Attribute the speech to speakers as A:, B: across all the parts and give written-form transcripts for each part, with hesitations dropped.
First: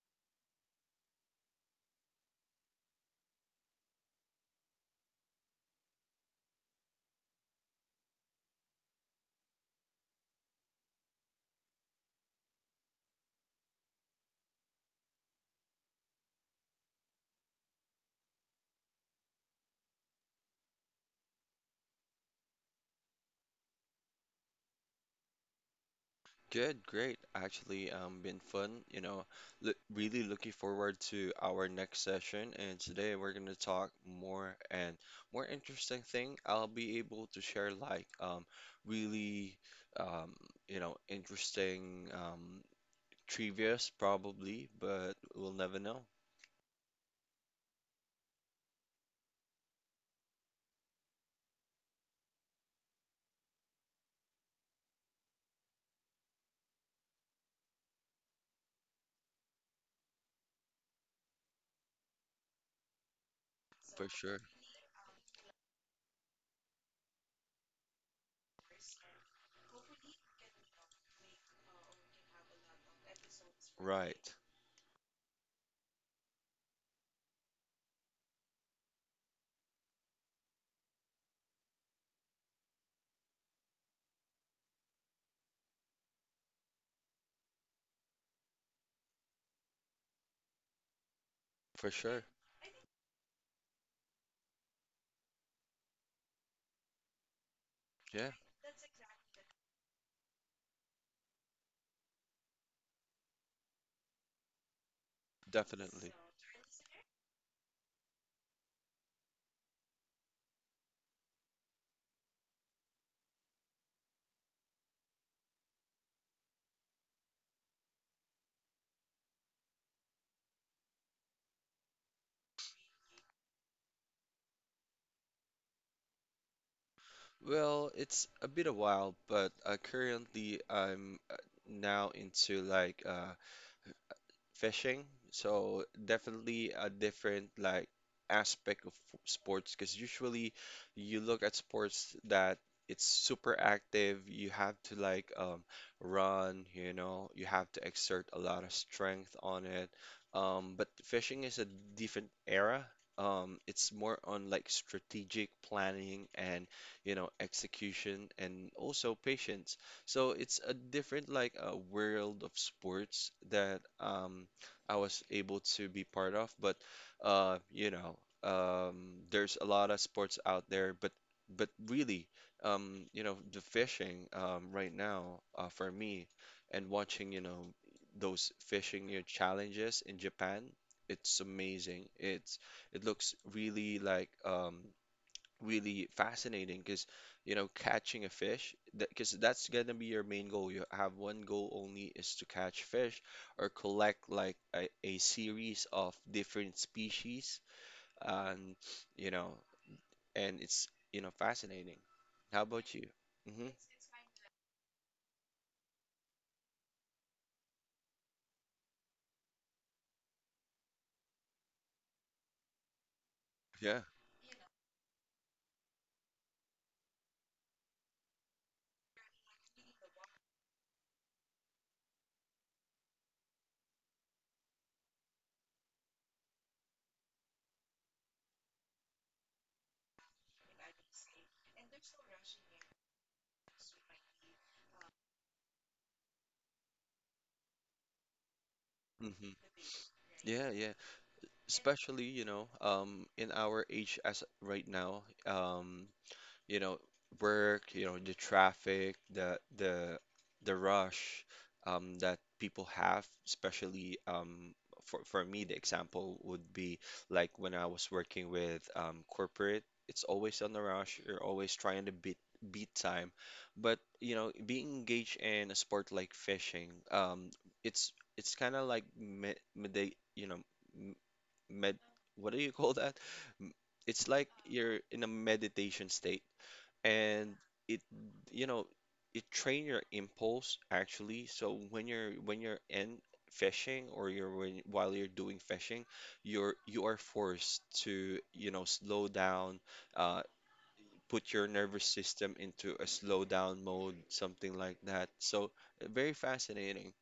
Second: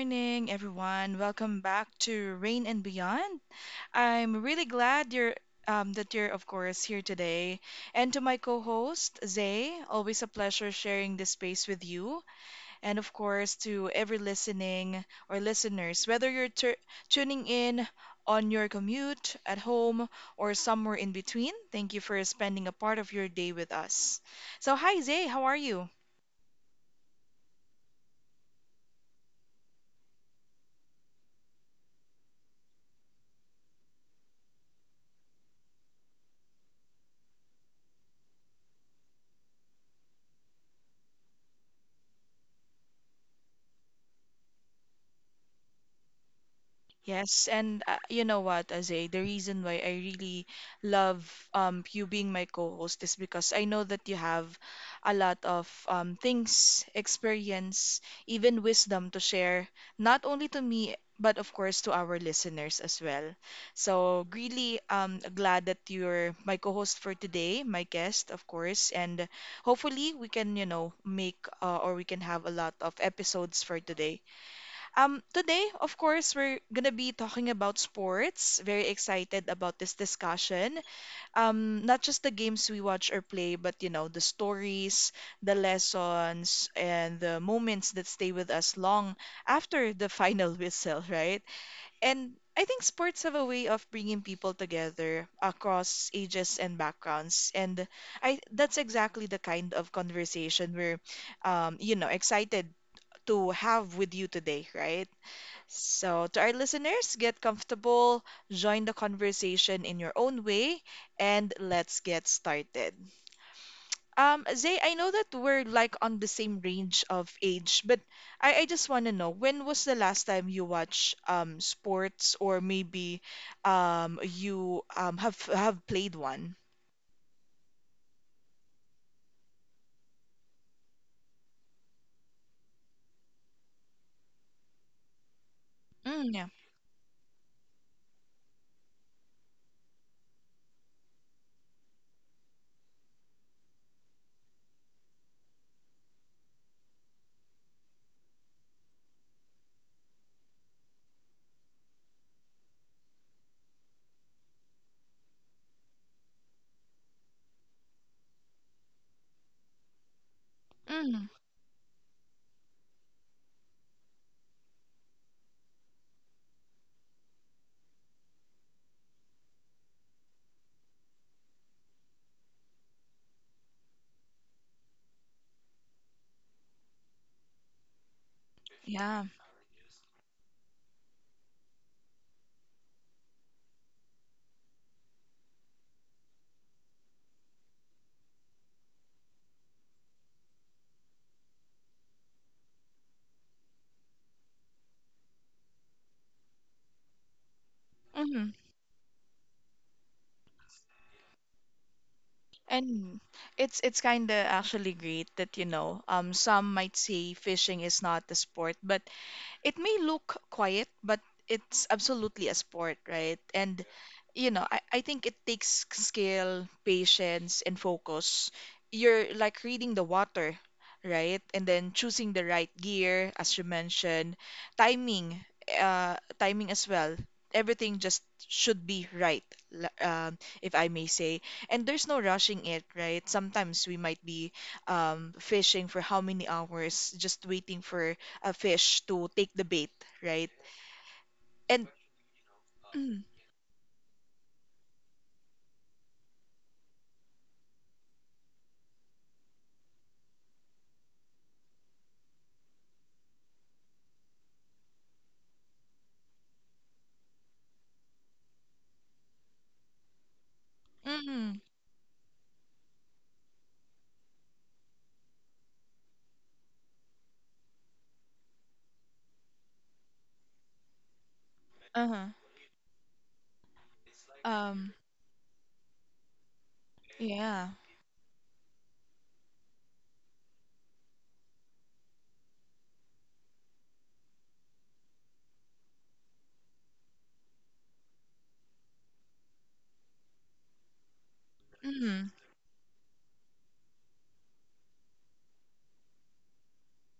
A: morning, everyone. Welcome back to Rain and Beyond. I'm really glad you're that you're, of course, here today. And to my co-host Zay, always a pleasure sharing this space with you. And of course, to every listening or listeners, whether you're tuning in on your commute, at home, or somewhere in between. Thank you for spending a part of your day with us. So, hi Zay, how are you?
B: Good, great. Been fun. You know, lo Really looking forward to our next session. And today we're gonna talk more interesting thing. I'll be able to share like really um interesting trivias probably, but we'll never know
A: Yes, and you know what, Azay, the reason why I really love you being my co-host is because I know that you have a lot of things, experience, even wisdom to share, not only to me, but of course to our listeners as well.
B: for
A: So
B: sure.
A: really glad that you're my co-host for today, my guest, of course, and hopefully we can, you know, make or we can have a lot of episodes for today.
B: Right,
A: Today, of course, we're gonna be talking about sports. Very excited about this discussion. Not just the games we watch or play, but you know, the stories, the lessons, and the moments that stay with us long after the final whistle, right?
B: for sure.
A: And I think sports have a way of bringing people together across ages and backgrounds, and
B: Yeah,
A: I that's exactly the kind of conversation you know, excited to have with you today, right?
B: definitely.
A: So, to our listeners, get comfortable, join the conversation in your own way, and let's get started. Zay, I know that we're like on the same range of age, but I just want to know when was the last time you watched sports, or maybe you have played one?
B: Well, it's a bit a while, but currently I'm now into like fishing. So
A: Mm, yeah.
B: definitely a different like aspect of sports, because usually you look at sports that it's super active. You have to run, you know, you have to exert a lot of strength on it. But fishing is a different era. It's more on like strategic planning and, you know, execution, and also patience. So it's a different
A: Mm,
B: like a world of sports that I was able to be part of. But there's a lot of sports out there, but really, you know, the fishing, right now, for me, and watching, you know, those fishing, you know,
A: yeah.
B: challenges in Japan, it's amazing. It's it looks really really fascinating because, you know, catching a fish, because that's gonna be your main goal. You have one goal only, is to catch fish or collect like a series of different species,
A: Hmm.
B: and, you know, and it's, you know, fascinating. How about you?
A: And
B: Hmm.
A: it's kind of actually great that, you know, some might say fishing is not a sport, but it may look quiet, but it's absolutely a sport, right? And
B: Yeah.
A: you know, I think it takes skill, patience, and focus. You're like reading the water, right? And then choosing the right gear, as you mentioned, timing, timing as well. Everything just should be right, if I may say. And there's no rushing it, right? Sometimes we might be, fishing for how many hours, just waiting for a fish to take
B: Hmm.
A: the bait, right?
B: Yeah, yeah,
A: And
B: especially, you know, um,
A: mm,
B: in our age as right now, um, you know, work, you know, the traffic, the the rush, that people have, especially, for me, the example would be like when I was working with, corporate, it's always on the rush. You're
A: mm,
B: always trying to beat time. But, you know, being engaged in a sport like fishing, it's kind of like med, med, you know, m- med,
A: uh-huh.
B: what do you call that? M- It's like
A: Um,
B: you're in a meditation state, and
A: yeah.
B: it you know, it train your impulse. Actually, so when you're in fishing, or while you're doing fishing, you are forced to, you know, slow down, uh put your nervous
A: Mm,
B: system into a slow down mode, something like that. So, very fascinating.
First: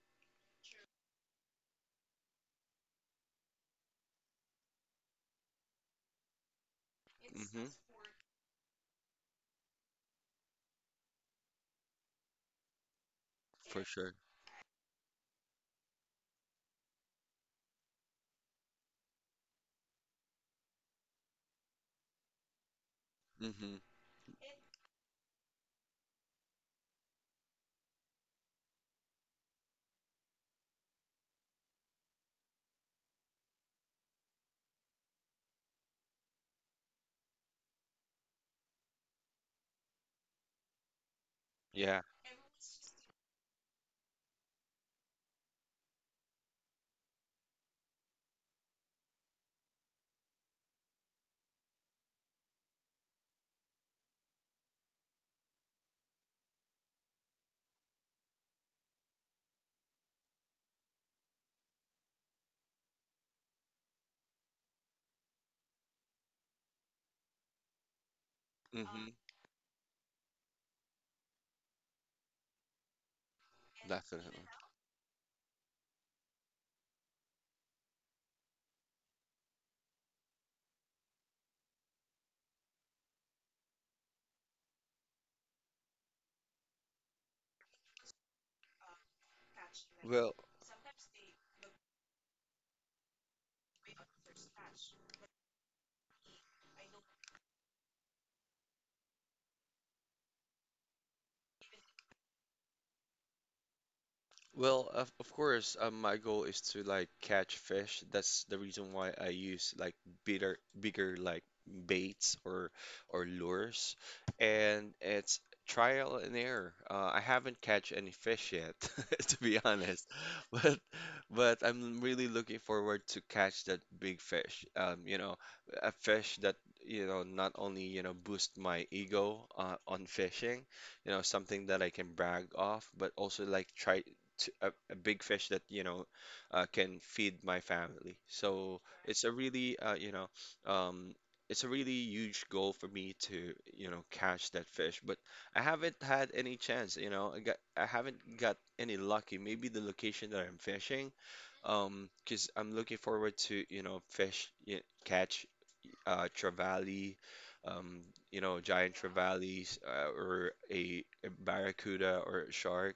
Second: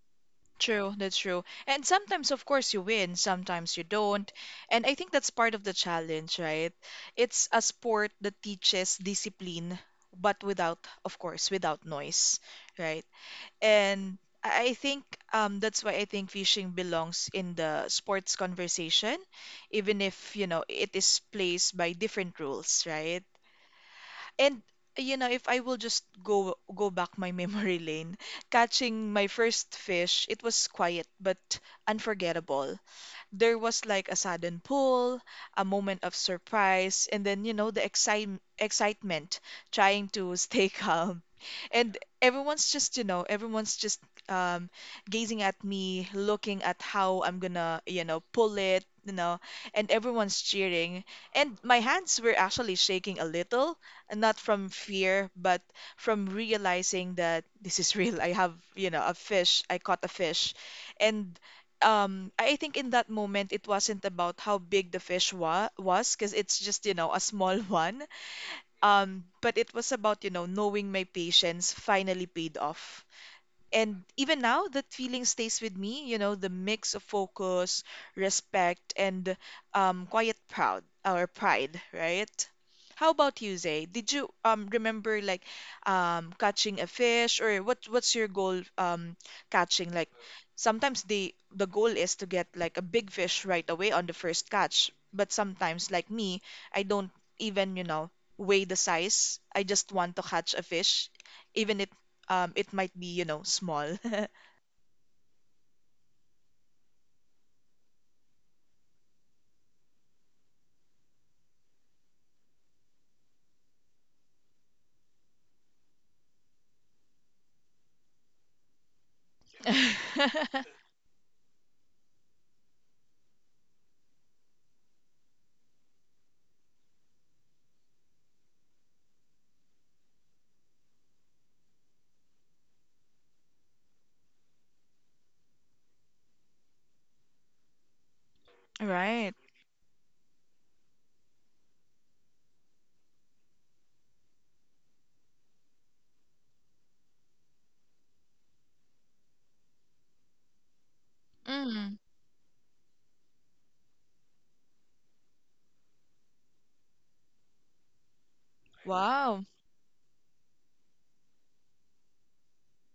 A: true, that's true. And sometimes, of course, you win, sometimes you don't. And I think that's part of the challenge, right? It's a
B: Hmm.
A: sport that teaches discipline, but without, of course, without noise, right?
B: For sure.
A: And I think, that's why I think fishing belongs in the sports conversation, even if, you know, it is placed by different rules, right?
B: Hmm.
A: And you know, if I will just go back my memory lane, catching my first fish, it was quiet but unforgettable. There was like a sudden pull, a moment of surprise, and then, you know, the excitement trying to stay calm. And
B: Yeah.
A: everyone's just, you know, everyone's just um, gazing at me, looking at how I'm gonna, you know, pull it, you know, and everyone's cheering. And my hands were actually shaking a little, and not from fear, but from realizing that this is real. I have, you know, a fish, I caught a fish. And I think in that moment it wasn't about how big the fish wa was, because it's just, you know, a small one,
B: Hmm.
A: but it was about, you know, knowing my patience finally paid off. And even
B: Definitely.
A: now that feeling stays with me, you know, the mix of focus, respect, and quiet proud, or pride, right? How about you, Zay, did you remember like catching a fish, or what what's your goal, catching like, sometimes the goal is to get like a big fish right away on the first catch, but sometimes like me, I don't even, you know, weigh the size. I just want to catch a fish, even if, it might be, you know, small.
B: Well, of course, my goal is to like catch fish. That's the reason why I use like bigger like baits or lures, and it's trial and error. I haven't catch any fish yet, to be honest, but but I'm really looking forward to catch that big fish. You know, a fish that, you know, not only, you know, boost my ego, on fishing, you know, something that I can brag off, but also like a big fish that, you know, can feed my family. So it's a
A: Right.
B: really, you know, um, it's a really huge goal for me to, you know, catch that fish. But I haven't had any chance. You know, I haven't got any lucky. Maybe the location that I'm fishing.
A: Mm.
B: Because I'm looking forward to, you know, catch, uh, trevally. Um, you know, giant
A: Wow.
B: trevallies, or a barracuda or a shark.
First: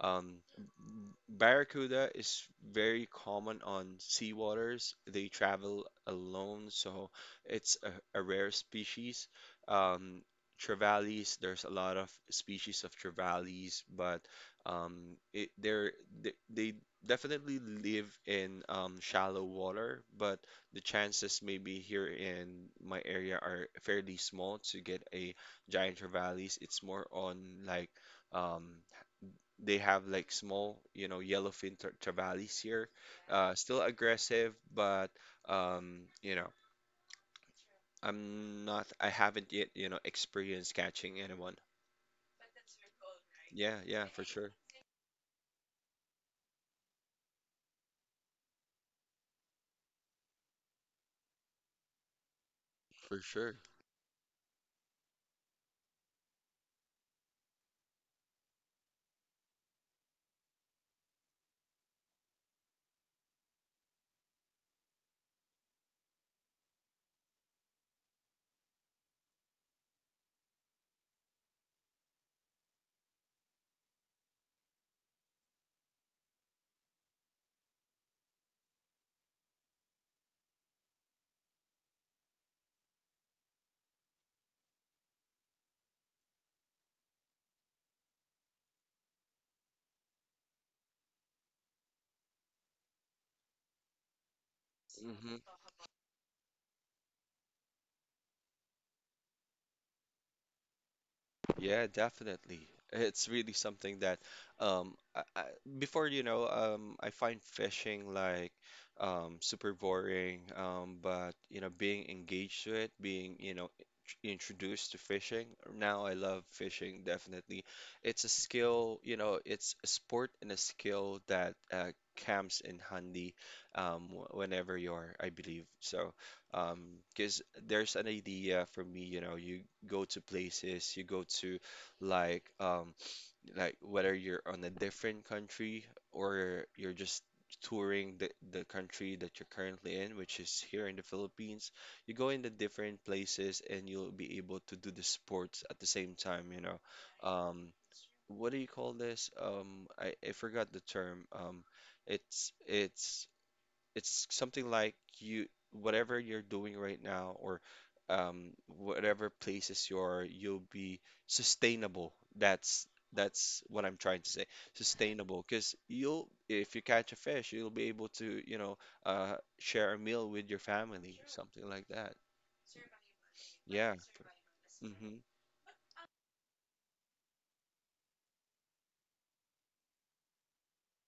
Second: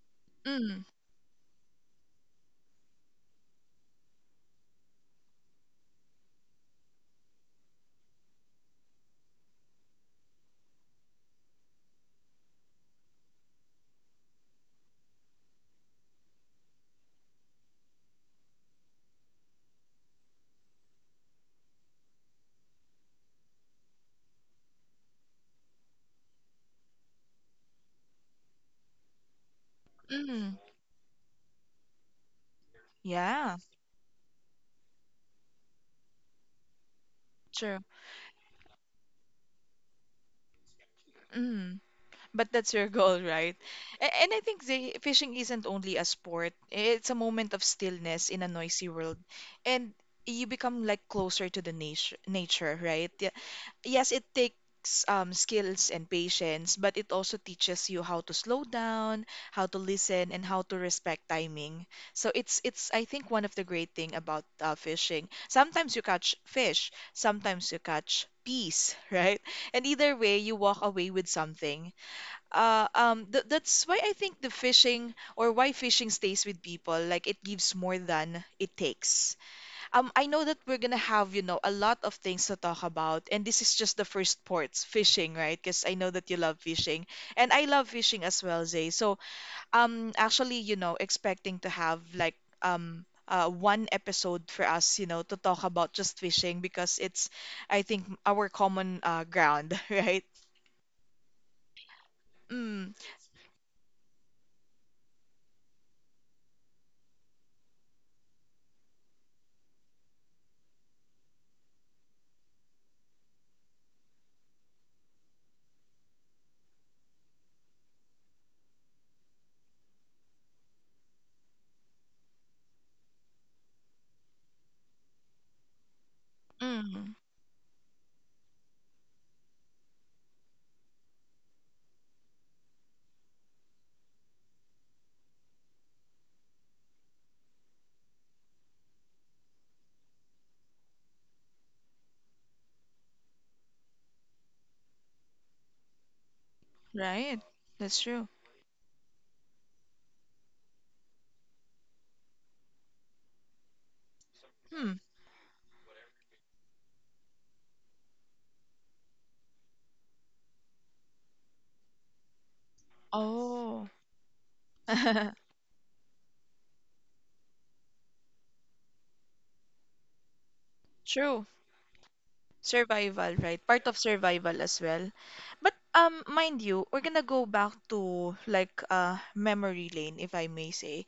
B: Um,
A: Mm.
B: barracuda is very common on seawaters. They travel alone, so it's a rare species. Um, trevallies, there's a lot of species of trevallies, but they're, they definitely live in, shallow water, but the chances maybe here in my area are fairly small to get a giant trevallies. It's more on like um, they have like
A: Mm.
B: small, you know, yellowfin travalis here.
A: Yeah.
B: Still aggressive, but you know,
A: True.
B: I haven't yet, you know, experienced catching anyone.
A: Mm. But that's your goal, right?
B: Yeah, yeah, for
A: And I
B: sure,
A: think the fishing isn't only a sport. It's a moment of stillness in a noisy world. And you become like closer to the nature, right?
B: for
A: Yeah.
B: sure.
A: Yes, it takes skills and patience, but it also teaches you how to slow down, how to listen, and how to respect timing. So it's I think one of the great thing about fishing. Sometimes you catch fish, sometimes you catch peace, right? And either way, you walk away with something. Th That's why I think the fishing, or why fishing stays with people. Like, it gives more than it takes. I know that we're gonna have, you know, a lot of things to talk about, and this is just the first ports, fishing, right? Because I know that you love fishing, and I love fishing as well, Zay. So, actually, you know, expecting to have like one episode for us, you know, to
B: Hmm.
A: talk about just fishing because it's, I think, our common ground, right?
B: Yeah, definitely.
A: Mm,
B: It's really something that, um, I, before, you know, I find fishing like, super boring. But you know, being engaged to it, being, you know, introduced to fishing. Now I love fishing. Definitely, it's a skill. You know, it's a sport and a skill that, comes in handy, whenever you're, I believe. So, um,
A: mm.
B: because there's an idea for me. You know, you go to like um like whether you're on a different country or you're just touring the country that you're currently in, which is here in the Philippines, you go in the different places and you'll be able to do the sports at the same time, you know.
A: Right.
B: Um,
A: That's true.
B: what do you call this? I forgot the term. It's it's something
A: Hmm.
B: like you whatever you're doing right now, or whatever places you are, you'll be sustainable. That's what
A: Oh.
B: I'm trying to say. Sustainable, because you'll, if you catch a fish, you'll be able to, you know, share a meal with your family,
A: True.
B: something like that.
A: Survival, right? Part
B: Yeah.
A: of survival as well.
B: Mm-hmm,
A: But mind you, we're gonna go back to like memory lane, if I may say.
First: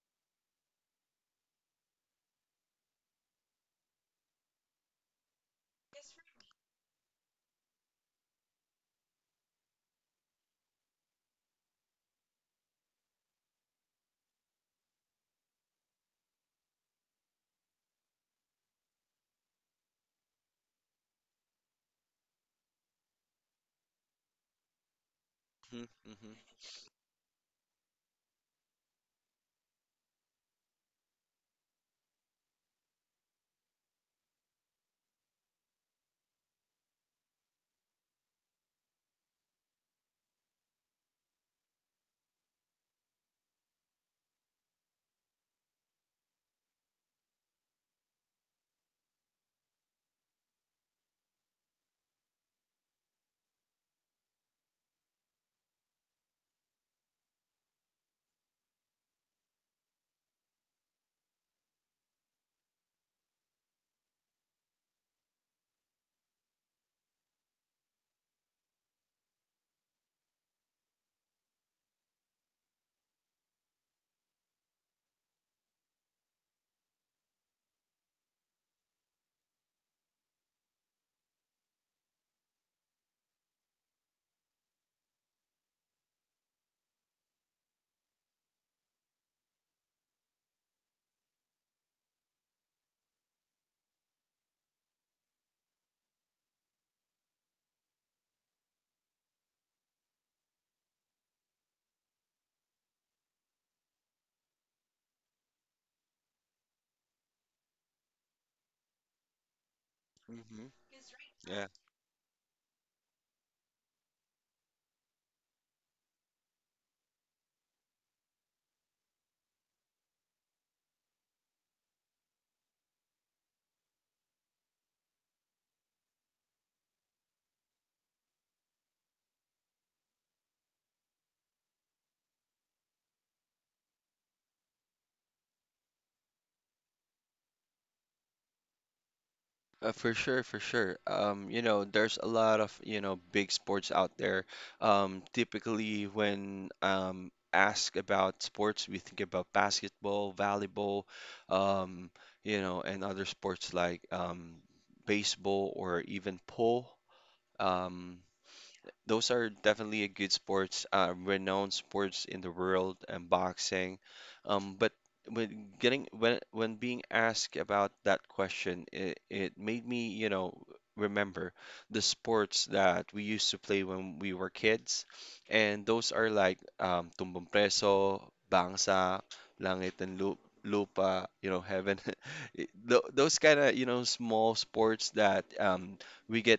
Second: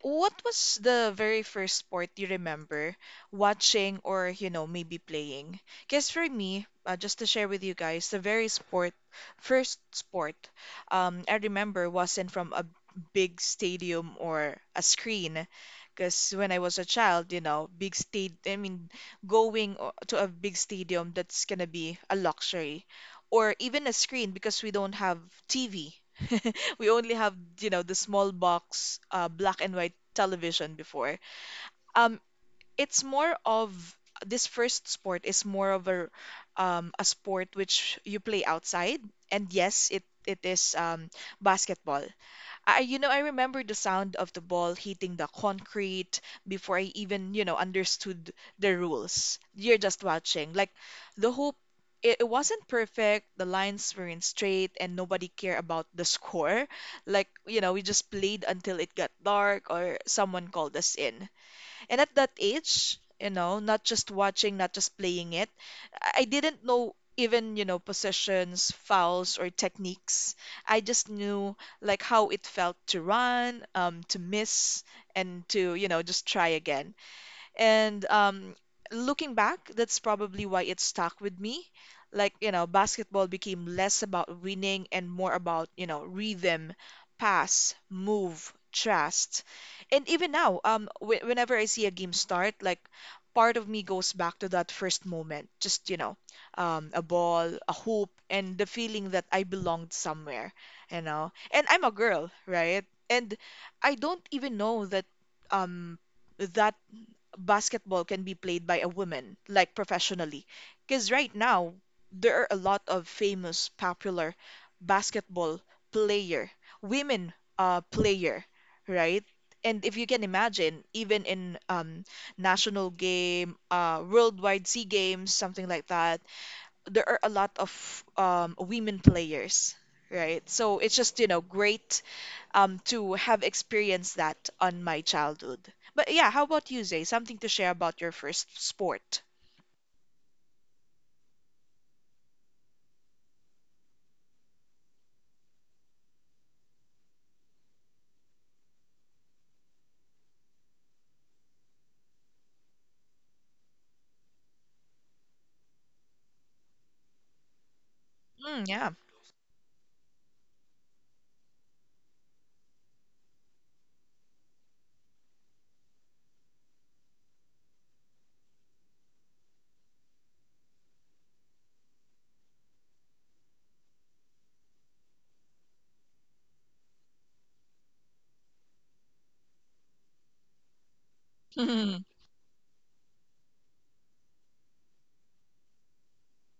A: What was the very first sport you remember watching, or, you know, maybe playing? Because for me, just to share with you guys, the very sport, first sport, I remember wasn't from a big stadium or a screen. Because when I was a child, you know, big state, I mean, going to a big stadium, that's gonna be a luxury. Or even a screen because we don't have TV.
B: mm-hmm,
A: We only have, you know, the small box black and white television before. Um, it's more of this first sport is more of a sport which you play outside. And yes, it is basketball. I, you know, I remember the sound of the ball hitting the concrete before I even, you know, understood the rules. You're just watching. Like the hoop, it wasn't perfect. The lines weren't straight, and nobody cared about the score. Like, you know, we just played until it got dark or someone called us in. And at that age, you know, not just watching, not just playing it, I didn't know even, you know, positions, fouls, or techniques. I just knew like how it felt to run, to miss, and to, you know, just try again. And looking back, that's probably why it stuck with me. Like, you know, basketball became less about winning and more about, you know, rhythm, pass, move, trust. And even now, w whenever I see a game start, like part of me goes back to that first moment. Just, you know, a ball, a hoop, and the feeling that I belonged somewhere, you know. And I'm a girl, right? And I don't even know that um that basketball can be played by a woman, like professionally.
B: mm-hmm.
A: Because right
B: Yeah.
A: now, there are a lot of famous, popular basketball player, women player, right? And if you can imagine, even in national game, worldwide SEA Games, something like that, there are a lot of women players, right? So it's just, you know, great to have experienced that on my childhood. But yeah, how about you, Zay? Something to share about your first sport?
B: For sure, for sure. You know, there's a lot of, you know, big sports out there. Typically, when, asked about sports, we think about basketball, volleyball, um, you know, and other sports like, baseball or even pool. Um,
A: Mm, yeah.
B: those are definitely a good sports, renowned sports in the world, and boxing. But when getting when being asked about that question, it made me, you know, remember the sports that we used to play when we were kids, and those are like, tumbang preso, bangsa, langit and lu lupa, you know, heaven. Th- Those kind of, you know, small sports that, we get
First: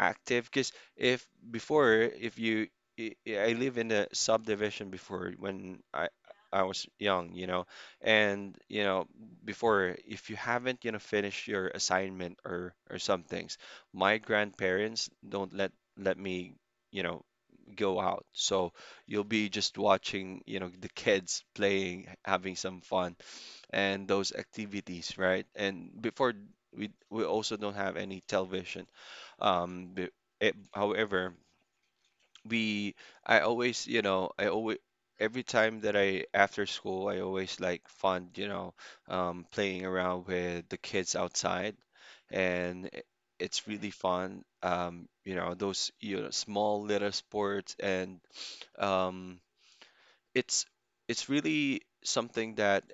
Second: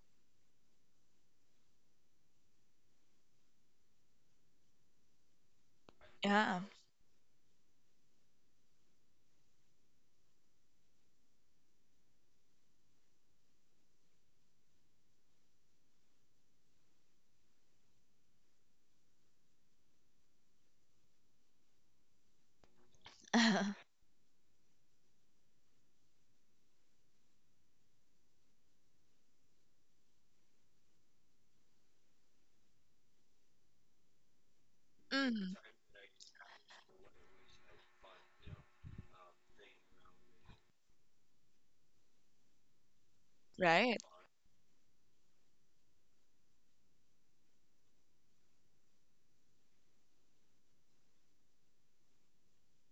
B: active. If before, if you, I live in a subdivision before when
A: Yeah.
B: I was young, you know, and you know, before, if you haven't, you know, finished your assignment or some things, my grandparents don't let me, you know, go out. So you'll be just watching, you know, the kids playing, having some fun, and those activities, right? And before, we also don't have any television. Um, b- it, however, we I always, you know, I always every
A: Mm,
B: time that I after school, I always like fun, you know, playing around with the kids outside, and it's really
A: right.
B: fun. You know, those, you know, small little sports, and um, it's it's really something that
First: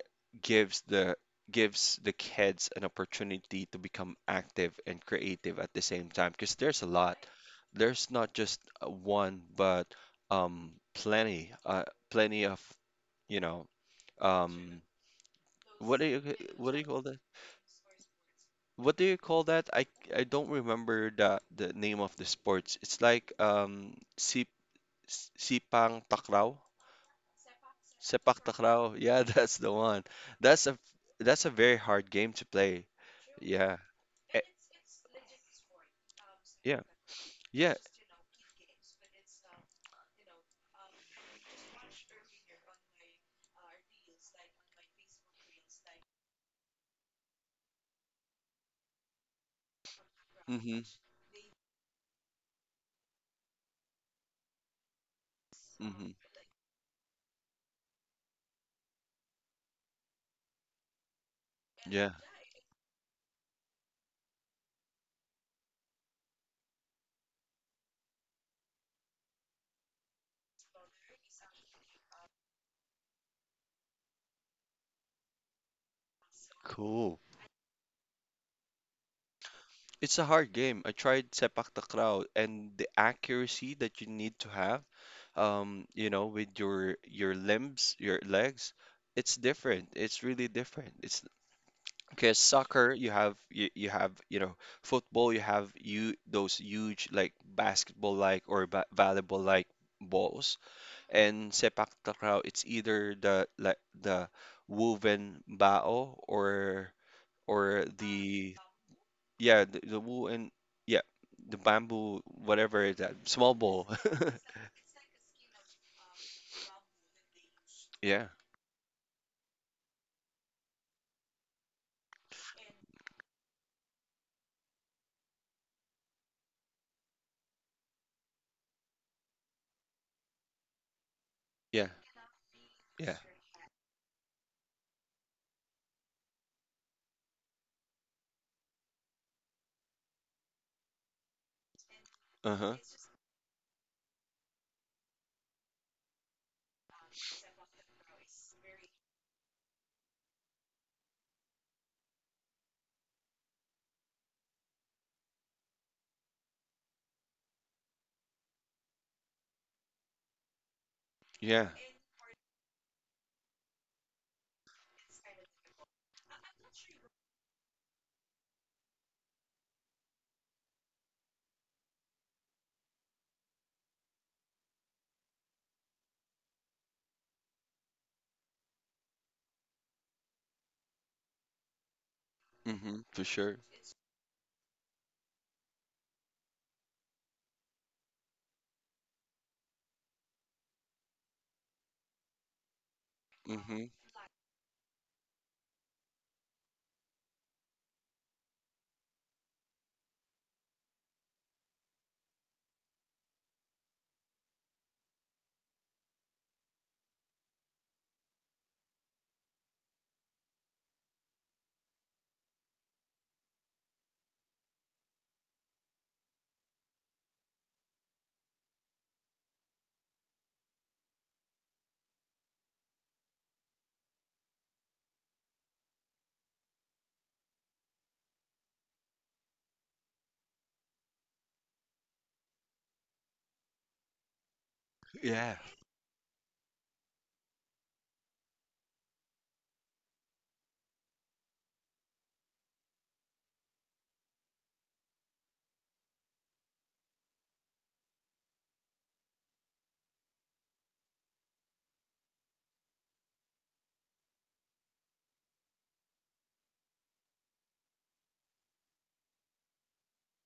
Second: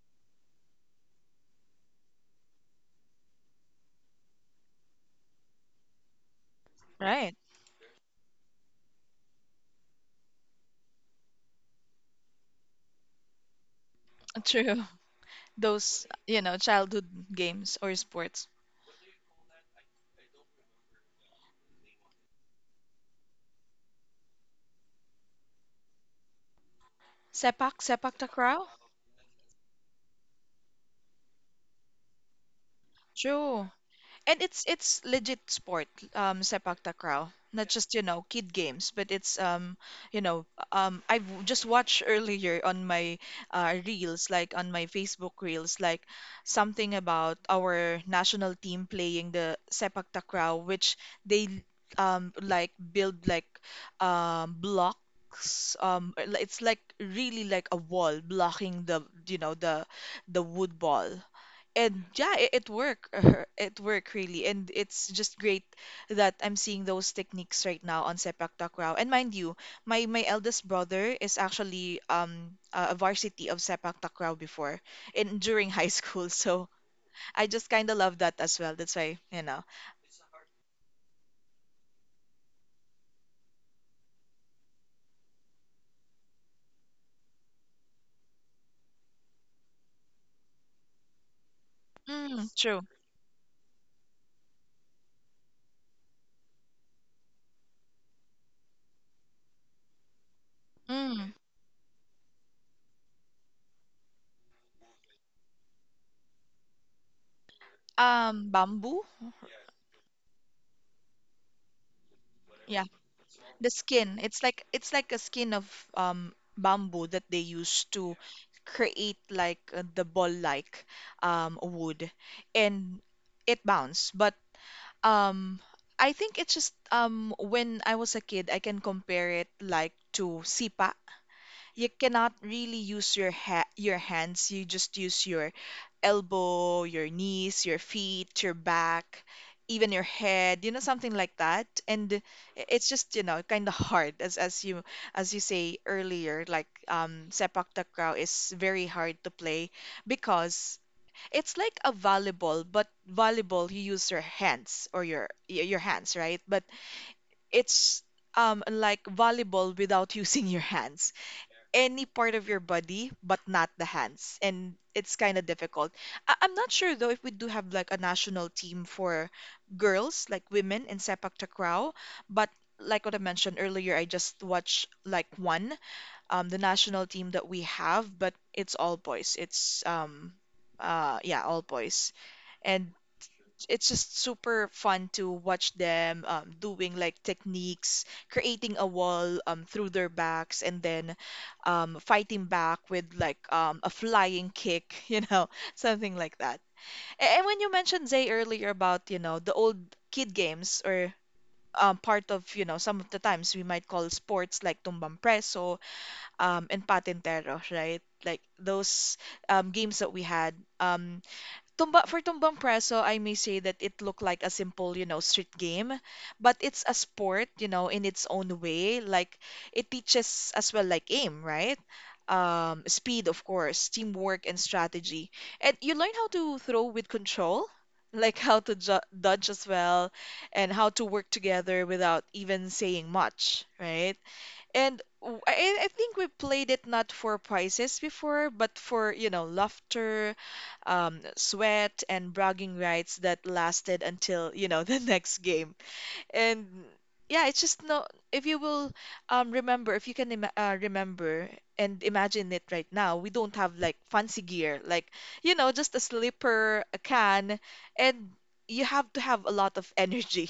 B: gives the gives the kids an opportunity to become active and creative at the same time, because there's a lot.
A: Right.
B: There's not just, one, but um, plenty, plenty of, you know,
A: True.
B: um,
A: Those,
B: what do you
A: you know,
B: what do you
A: childhood
B: call that,
A: games or sports.
B: what do you call that I I don't remember the name of the sports. It's like, um, Sipang Takraw?
A: Sepak, sepak
B: Sepak
A: takraw.
B: Takraw. Yeah, that's the one. That's a that's a very hard game to play.
A: True.
B: Yeah.
A: And
B: Eh,
A: it's legit sport, sepak
B: yeah.
A: takraw. Not
B: Yeah.
A: just, you know, kid games, but it's, you know, I've just watched earlier on my reels, like on my Facebook reels, like something about our national team playing the sepak takraw,
B: Mhm.
A: which they like build like blocks.
B: Mhm.
A: It's like really like a wall blocking the, you know, the wood ball. And
B: Yeah.
A: yeah, it worked, it worked really, and it's just great that I'm seeing those techniques right now on sepak takraw. And mind you, my eldest brother is actually a varsity of sepak takraw before, in during high school. So
B: Cool.
A: I just kind of love that as well, that's why, you know,
B: It's a hard game. I tried Sepak Takraw, and the accuracy that you need to have, you know, with your limbs, your legs, it's different. It's really different. It's. Because
A: mm, true,
B: soccer, you have, you know, football, you have, you those huge like basketball like or ba volleyball like balls,
A: mm,
B: and sepak takraw, it's either the like the woven bao or the,
A: bamboo.
B: yeah, the woven, yeah, the bamboo,
A: Yeah.
B: that small
A: The
B: ball.
A: skin, it's like a skin of bamboo that they use to
B: Yeah.
A: create like the ball-like wood, and it bounce. But um I think it's just when I was a kid I can compare it like to sipa.
B: Yeah.
A: You cannot really use
B: Yeah.
A: your ha your hands. You just use your elbow, your knees, your feet, your back, even your head, you know, something like that. And i-
B: Uh-huh.
A: it's just, you know, kind of hard as you say earlier, like sepak takraw is very hard to play because it's like a volleyball, but volleyball you use your hands or your hands, right? But it's like volleyball without using your hands,
B: Yeah.
A: any part of your body but not the hands, and it's kind of difficult. I'm not sure though if we do have like a national team for girls, like women in sepak takraw, but like what I mentioned earlier, I just watched like one the national team that we have, but it's all boys. It's yeah, all boys. And
B: Mm-hmm, for sure.
A: it's just super fun to watch them doing like techniques, creating a wall through their backs, and then fighting back with like
B: Mm-hmm.
A: a flying kick, you know, something like that. And when you mentioned Zay earlier about, you know, the old kid games, or part of, you know, some of the times we might call sports like tumbang preso and patintero, right? Like those games that we had. Um, Tumba for Tumbang Preso, I may say that it looked like a simple, you know, street game, but it's a sport, you know, in its own way. Like it teaches as well like aim, right? Speed, of course, teamwork and strategy. And you learn how to throw with control, like how to ju dodge as well, and how to work together without even saying much, right? And w- I,
B: Yeah.
A: I I think we played it not for prizes before, but for, you know, laughter, sweat, and bragging rights that lasted until, you know, the next game. And yeah, it's just no, if you will remember, if you can ima remember and imagine it right now, we don't have like fancy gear, like, you know, just a slipper, a can, and you have to have a lot of energy.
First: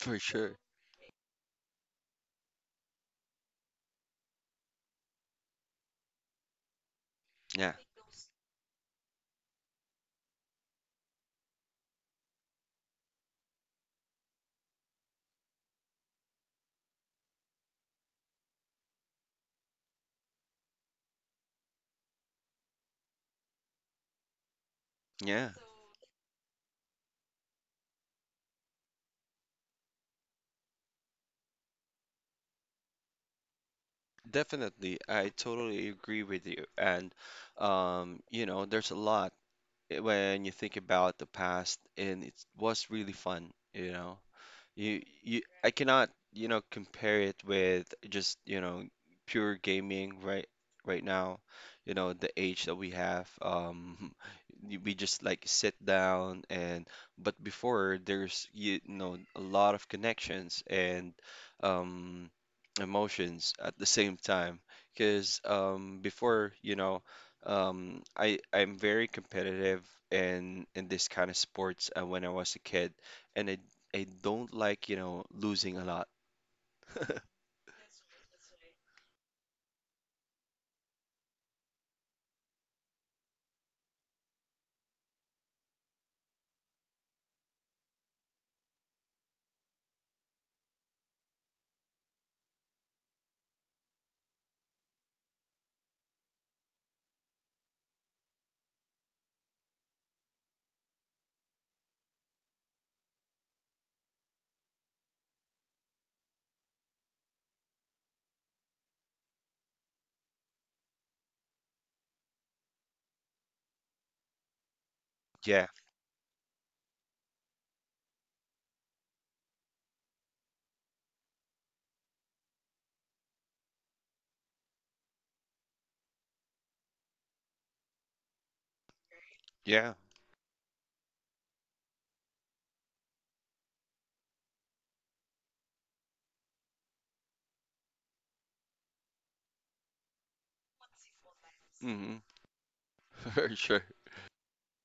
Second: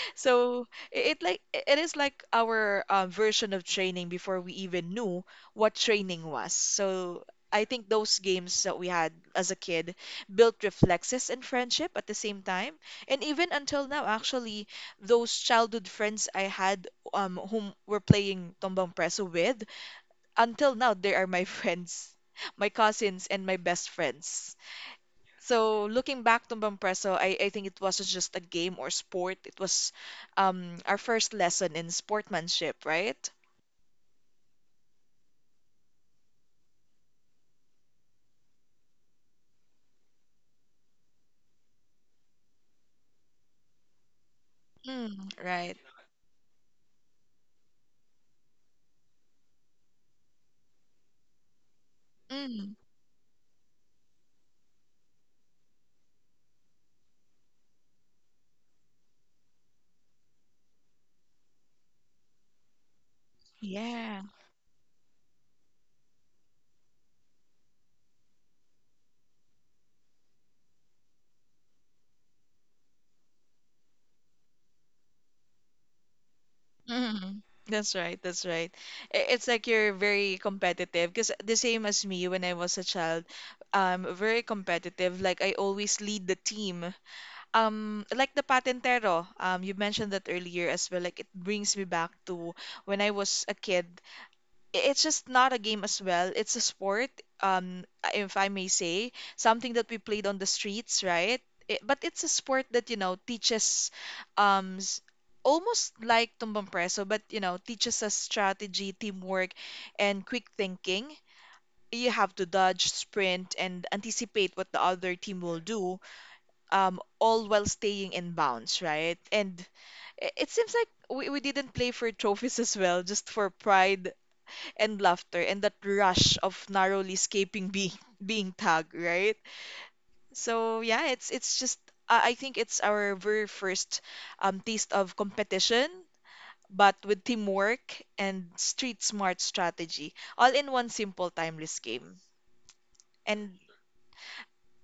B: For sure.
A: So it it is like our version of training before we even knew what training was. So I
B: Yeah.
A: think those games that we had as a kid built reflexes and friendship at the same time. And even until now, actually, those childhood friends I had whom were playing Tombang Preso with, until now they are my friends, my cousins and my best friends.
B: Yeah.
A: So looking back, Tumbang Preso, I think it wasn't just a game or sport. It was our first lesson in sportsmanship, right?
B: Definitely, I totally agree with you. And you know, there's a lot. When you think about the past, and it was really fun, you know.
A: Mm,
B: You I
A: right.
B: cannot, you know, compare it with just, you know, pure gaming right now. You know, the age that
A: Mm,
B: we have, we just like sit down, and but before there's, you know, a lot of connections and um, emotions at the same
A: yeah.
B: time. 'Cause um, before, you know, um, I'm very competitive in this kind of sports, when I was a kid, and I don't like, you know, losing a lot.
A: Mm, that's right. That's right. It's like you're very competitive, because the same as me, when I was a child, very competitive. Like I always lead the team. Like the patentero. You mentioned that earlier as well. Like it brings me back to when I was a kid. It's just not a game as well. It's a sport, um, if I may say, something that we played on the streets, right? But it's a sport that, you know, teaches um s- almost like tumbang preso, but you know, teaches us strategy, teamwork, and quick thinking. You have to dodge, sprint, and anticipate what the other team will
B: Yeah,
A: do, all while staying in bounds, right? And it seems like we didn't play for trophies as well, just for pride and laughter and that rush of narrowly escaping being tagged, right?
B: yeah.
A: So yeah, it's just I think it's our very first taste of competition, but with teamwork and street smart strategy, all in one simple timeless
B: Hmm.
A: game.
B: For
A: And
B: sure.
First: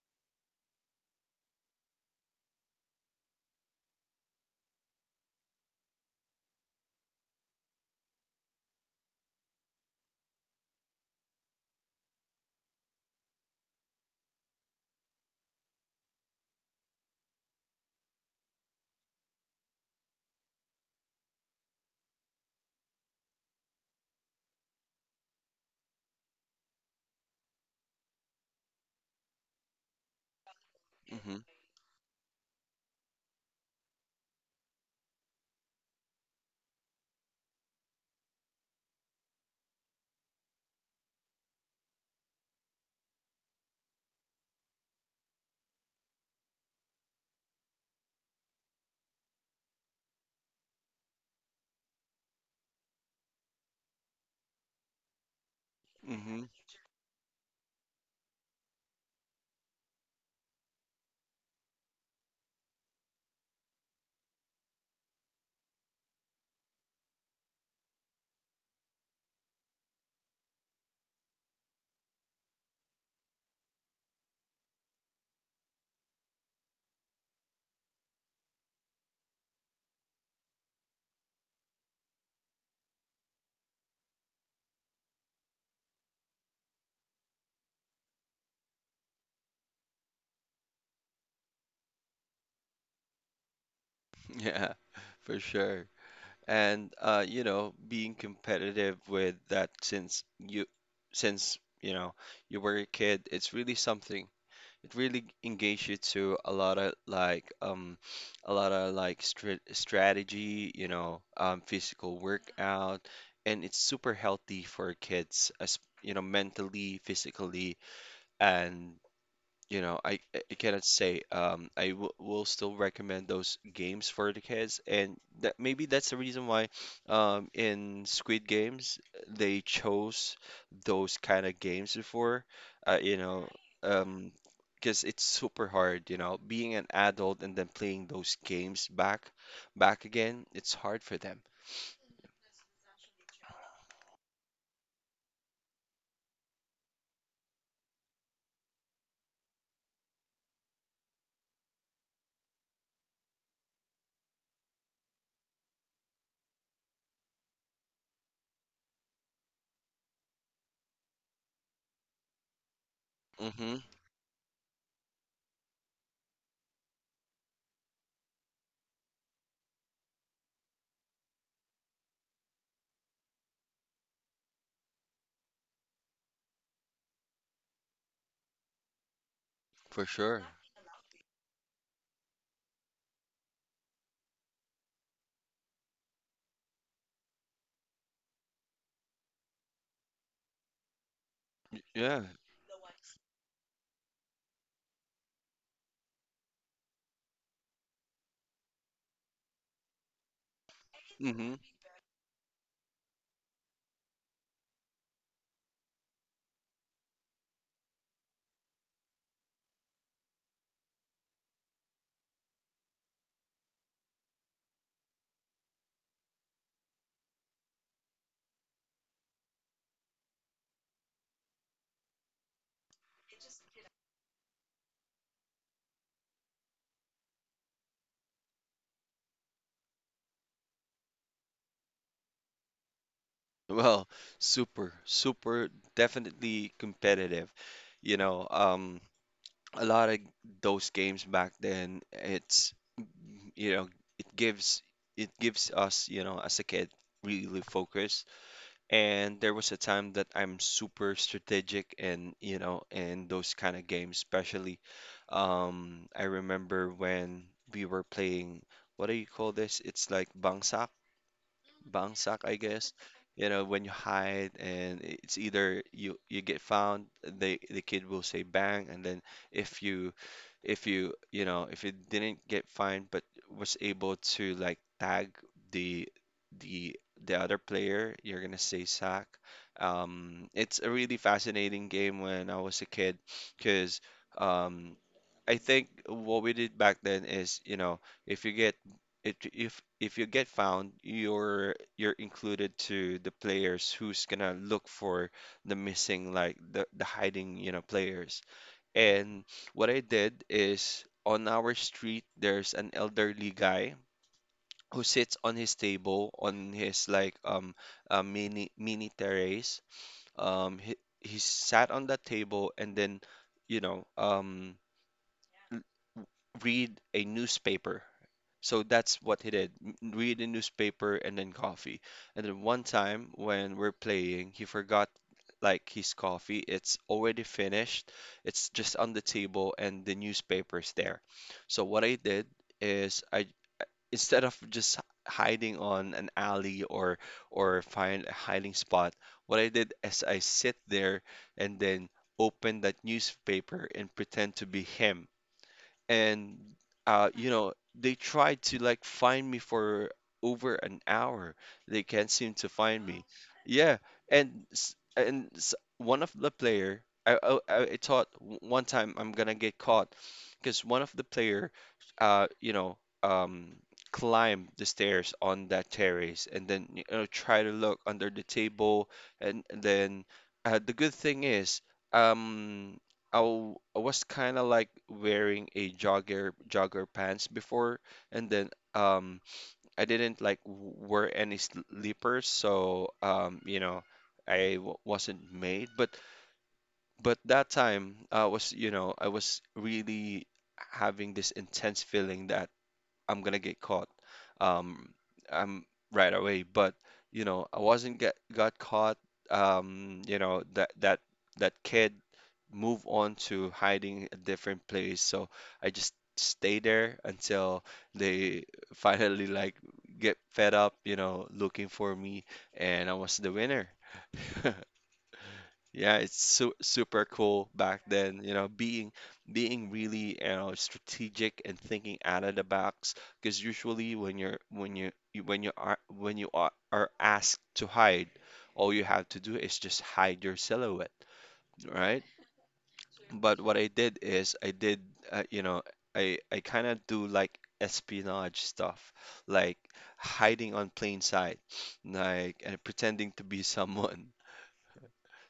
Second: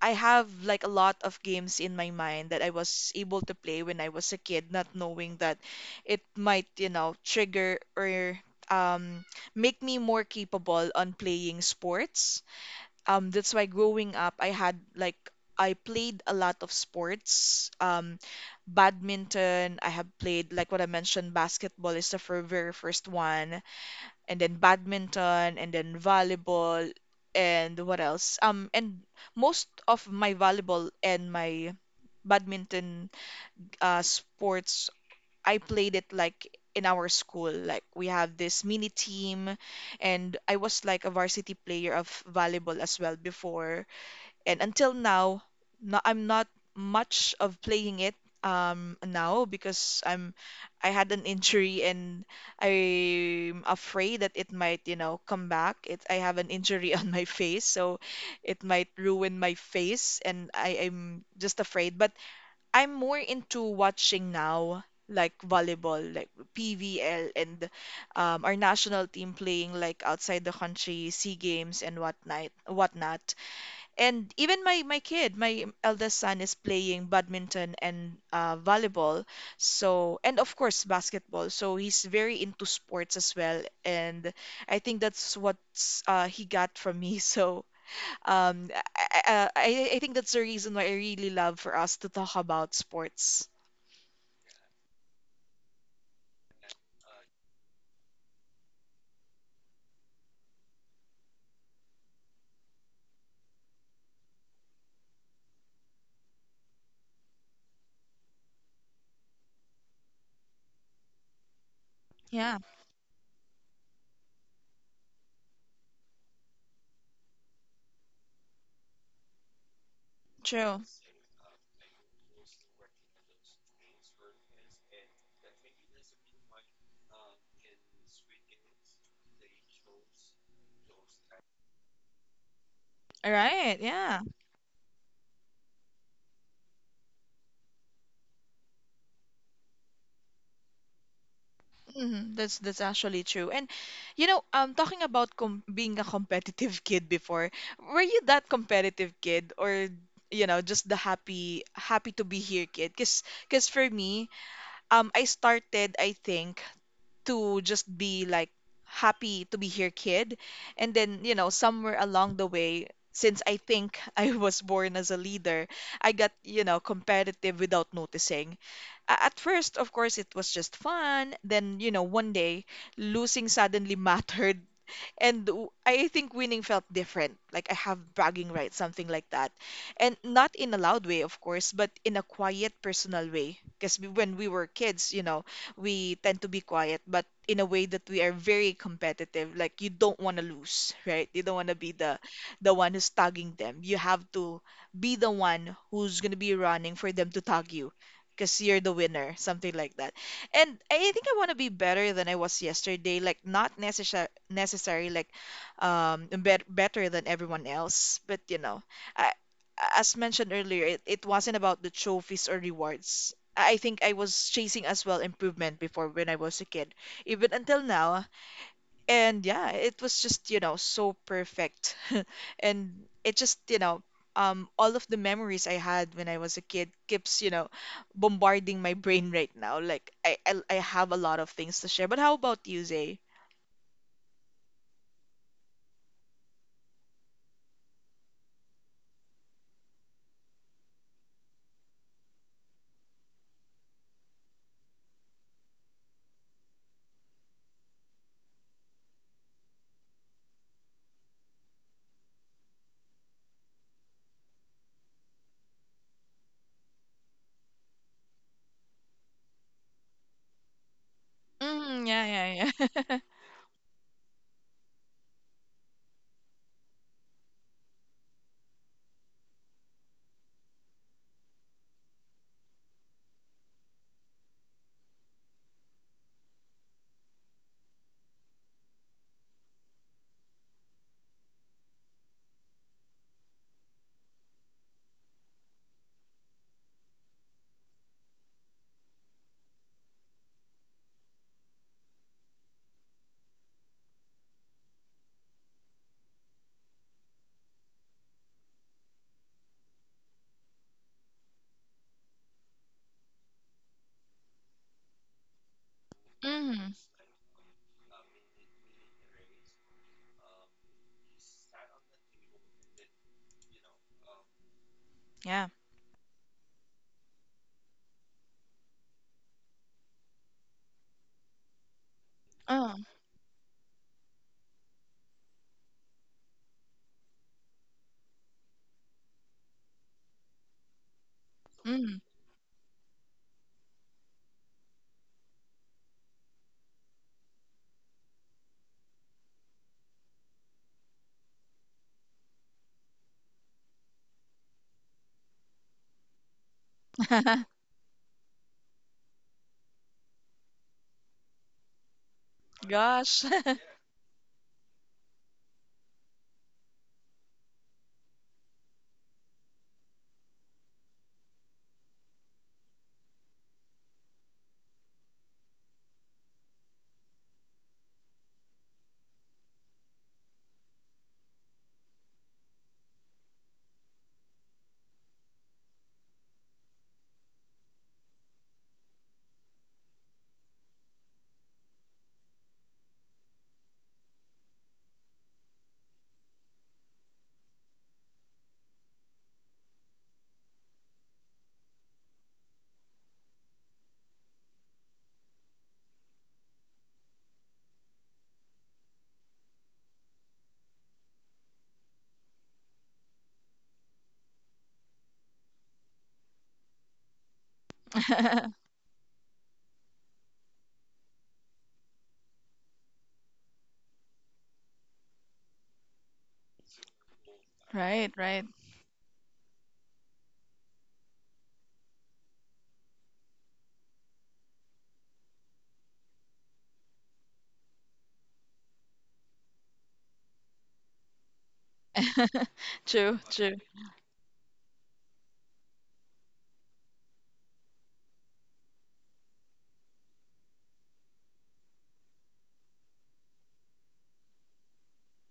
A: I have like a lot of games in my mind that I was able to play when I was a kid, not knowing that it might, you know, trigger or um, make me more capable on playing sports. That's why growing up I had like I played a lot of sports. Badminton I have played, like what I mentioned, basketball is the very first one, and then badminton and then volleyball, and what else. And most of my volleyball and
B: Hmm.
A: my badminton sports, I played it like in our school. Like we have this mini team, and I was like a varsity player of volleyball as well before. And until now, no, I'm not much of playing it now, because I had an injury, and I'm afraid that it might, you know, come back. It I have
B: Hmm.
A: an injury on my face, so it might ruin my face, and I'm just afraid. But I'm more into watching now, like volleyball, like PVL and our national team playing like outside the country, SEA Games, and whatnot, whatnot. And even my kid, my eldest son, is playing badminton and volleyball. So, and of course basketball. So he's very into sports as well. And I think that's what he got from me. So um, I think that's the reason why I really love for us to talk about sports.
B: Yeah, for sure. And you know, being competitive with that since, you know, you were a kid, it's really something. It really engaged you to a lot of like, um, a lot of like, strategy, you know, um, physical
A: Yeah,
B: workout, and it's super healthy for kids as you know, mentally, physically, and you know, I
A: true.
B: cannot say, um, I w will still recommend those games for the kids. And that maybe that's the reason why, um, in Squid Games, they chose those kind of games before, you
A: All
B: know,
A: right. Yeah.
B: um, because it's super hard, you know, being an adult and then playing those games back again. It's hard for them.
A: Mhm. That's actually true. And you know, talking about com being a competitive kid before, were you that competitive kid, or you know, just the happy happy to be here kid? 'Cause for me, I started, I think, to just be like happy to be here kid, and then, you know, somewhere along the way, since I
B: Mm-hmm,
A: think I was born as a leader, I got, you know, competitive without noticing. At first, of course, it was just fun. Then, you know, one day, losing suddenly mattered, and I think winning felt different. Like I have bragging rights, something like that.
B: for
A: And
B: sure.
A: not in a loud way, of course, but in a quiet, personal way. Because when we were kids, you know, we tend to be quiet, but in a way that we are very competitive. Like you don't want to lose, right? You don't want to be the
B: Yeah.
A: the one who's tagging them. You have to be the one who's gonna be running for them to tag you, because you're the winner, something like that. And I think I want to
B: Mm-hmm.
A: be better than I was yesterday. Like not necessary like better than everyone else, but you know, I, as mentioned earlier, it wasn't about the trophies or rewards. I think I was chasing as well improvement before when I was a kid. Even until now, and yeah, it was just, you know, so perfect. And it just, you know, all of the memories I had when I was a kid keeps, you know, bombarding my brain right now. Like I have a lot of things to share. But how about you, Zay?
B: Well, super, definitely competitive. You know, um, a lot of those games back then, you know, it gives it gives us, as a kid, really focus. And there was a time that I'm super strategic and, in those kind of games, especially. I remember when we were playing, what do you call this? It's like bangsa
A: Mm, yeah,
B: bangsak, I
A: yeah,
B: guess.
A: yeah.
B: You know, when you hide and it's either you get found, the kid will say bang, and then if you if you you know if you didn't get fined but was able to like tag the the the other player, you're gonna say sack. It's a really fascinating game when I was a kid, because um, I think what we did back then is, if you get if you get found, you're included to the players who's gonna look for the missing, like the hiding, players. And what I did is, on our street there's an elderly guy who sits on his table, on his like mini terrace. He sat on that table and then, you know um
A: Yeah.
B: read a newspaper. So that's what he did. Read a newspaper and then coffee. And then one
A: Oh,
B: time when we're playing, he forgot like his coffee. It's already finished. It's just on the table and the newspaper's there. So what I
A: mm.
B: did is, I, instead of just hiding on an alley or find a hiding spot, what I did is I sit there and then open that newspaper and pretend to be him, and uh, you know they tried to like find me for over an hour, they can't seem to find me.
A: Gosh.
B: Yeah. And one of the player, I thought one time I'm gonna get caught, because one of the player, uh, you know, um, climb the stairs on that terrace and then, you know, try to look under the table. And then, the good thing is, um, I, I was kind of like wearing a jogger pants before, and then I didn't like wear any sleepers, so, you know, I w wasn't made. But that time I was, you know, I was really having this intense feeling that I'm gonna get caught. Um, I'm right away, but you know, I wasn't get got caught. You know, that kid move on to hiding a different place. So I just stay there until they finally like get fed up, you know, looking for me, and I was the winner. Yeah, it's su super cool back
A: Right,
B: then, you
A: right.
B: know, being really, you know, strategic and thinking out of the box. Because usually when you're when you are asked to hide, all you have to do is just hide your silhouette, right?
A: True,
B: But what
A: true.
B: I did is, you know, I kind of do like espionage stuff, like hiding on plain sight, like, and pretending to be someone.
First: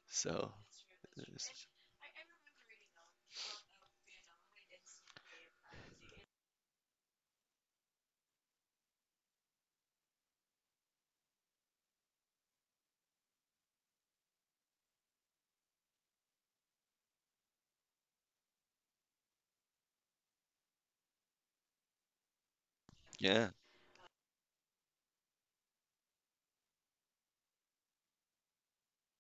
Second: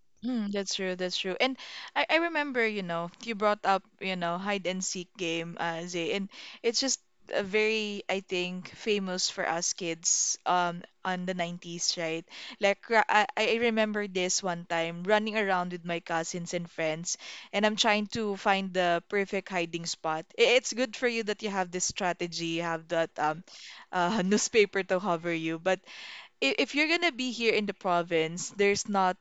B: So.
A: Mm, that's true, that's true. And I remember, you know, you brought up, you know, hide and seek game, Zay, and it's just a very, I think, famous for us kids on the 90s, right? Like I remember this one time running around with my cousins and friends, and I'm trying to find the perfect hiding spot. It's good for you that you have this strategy, you have that
B: Yeah.
A: newspaper to cover you, but if you're gonna be here in the province, there's not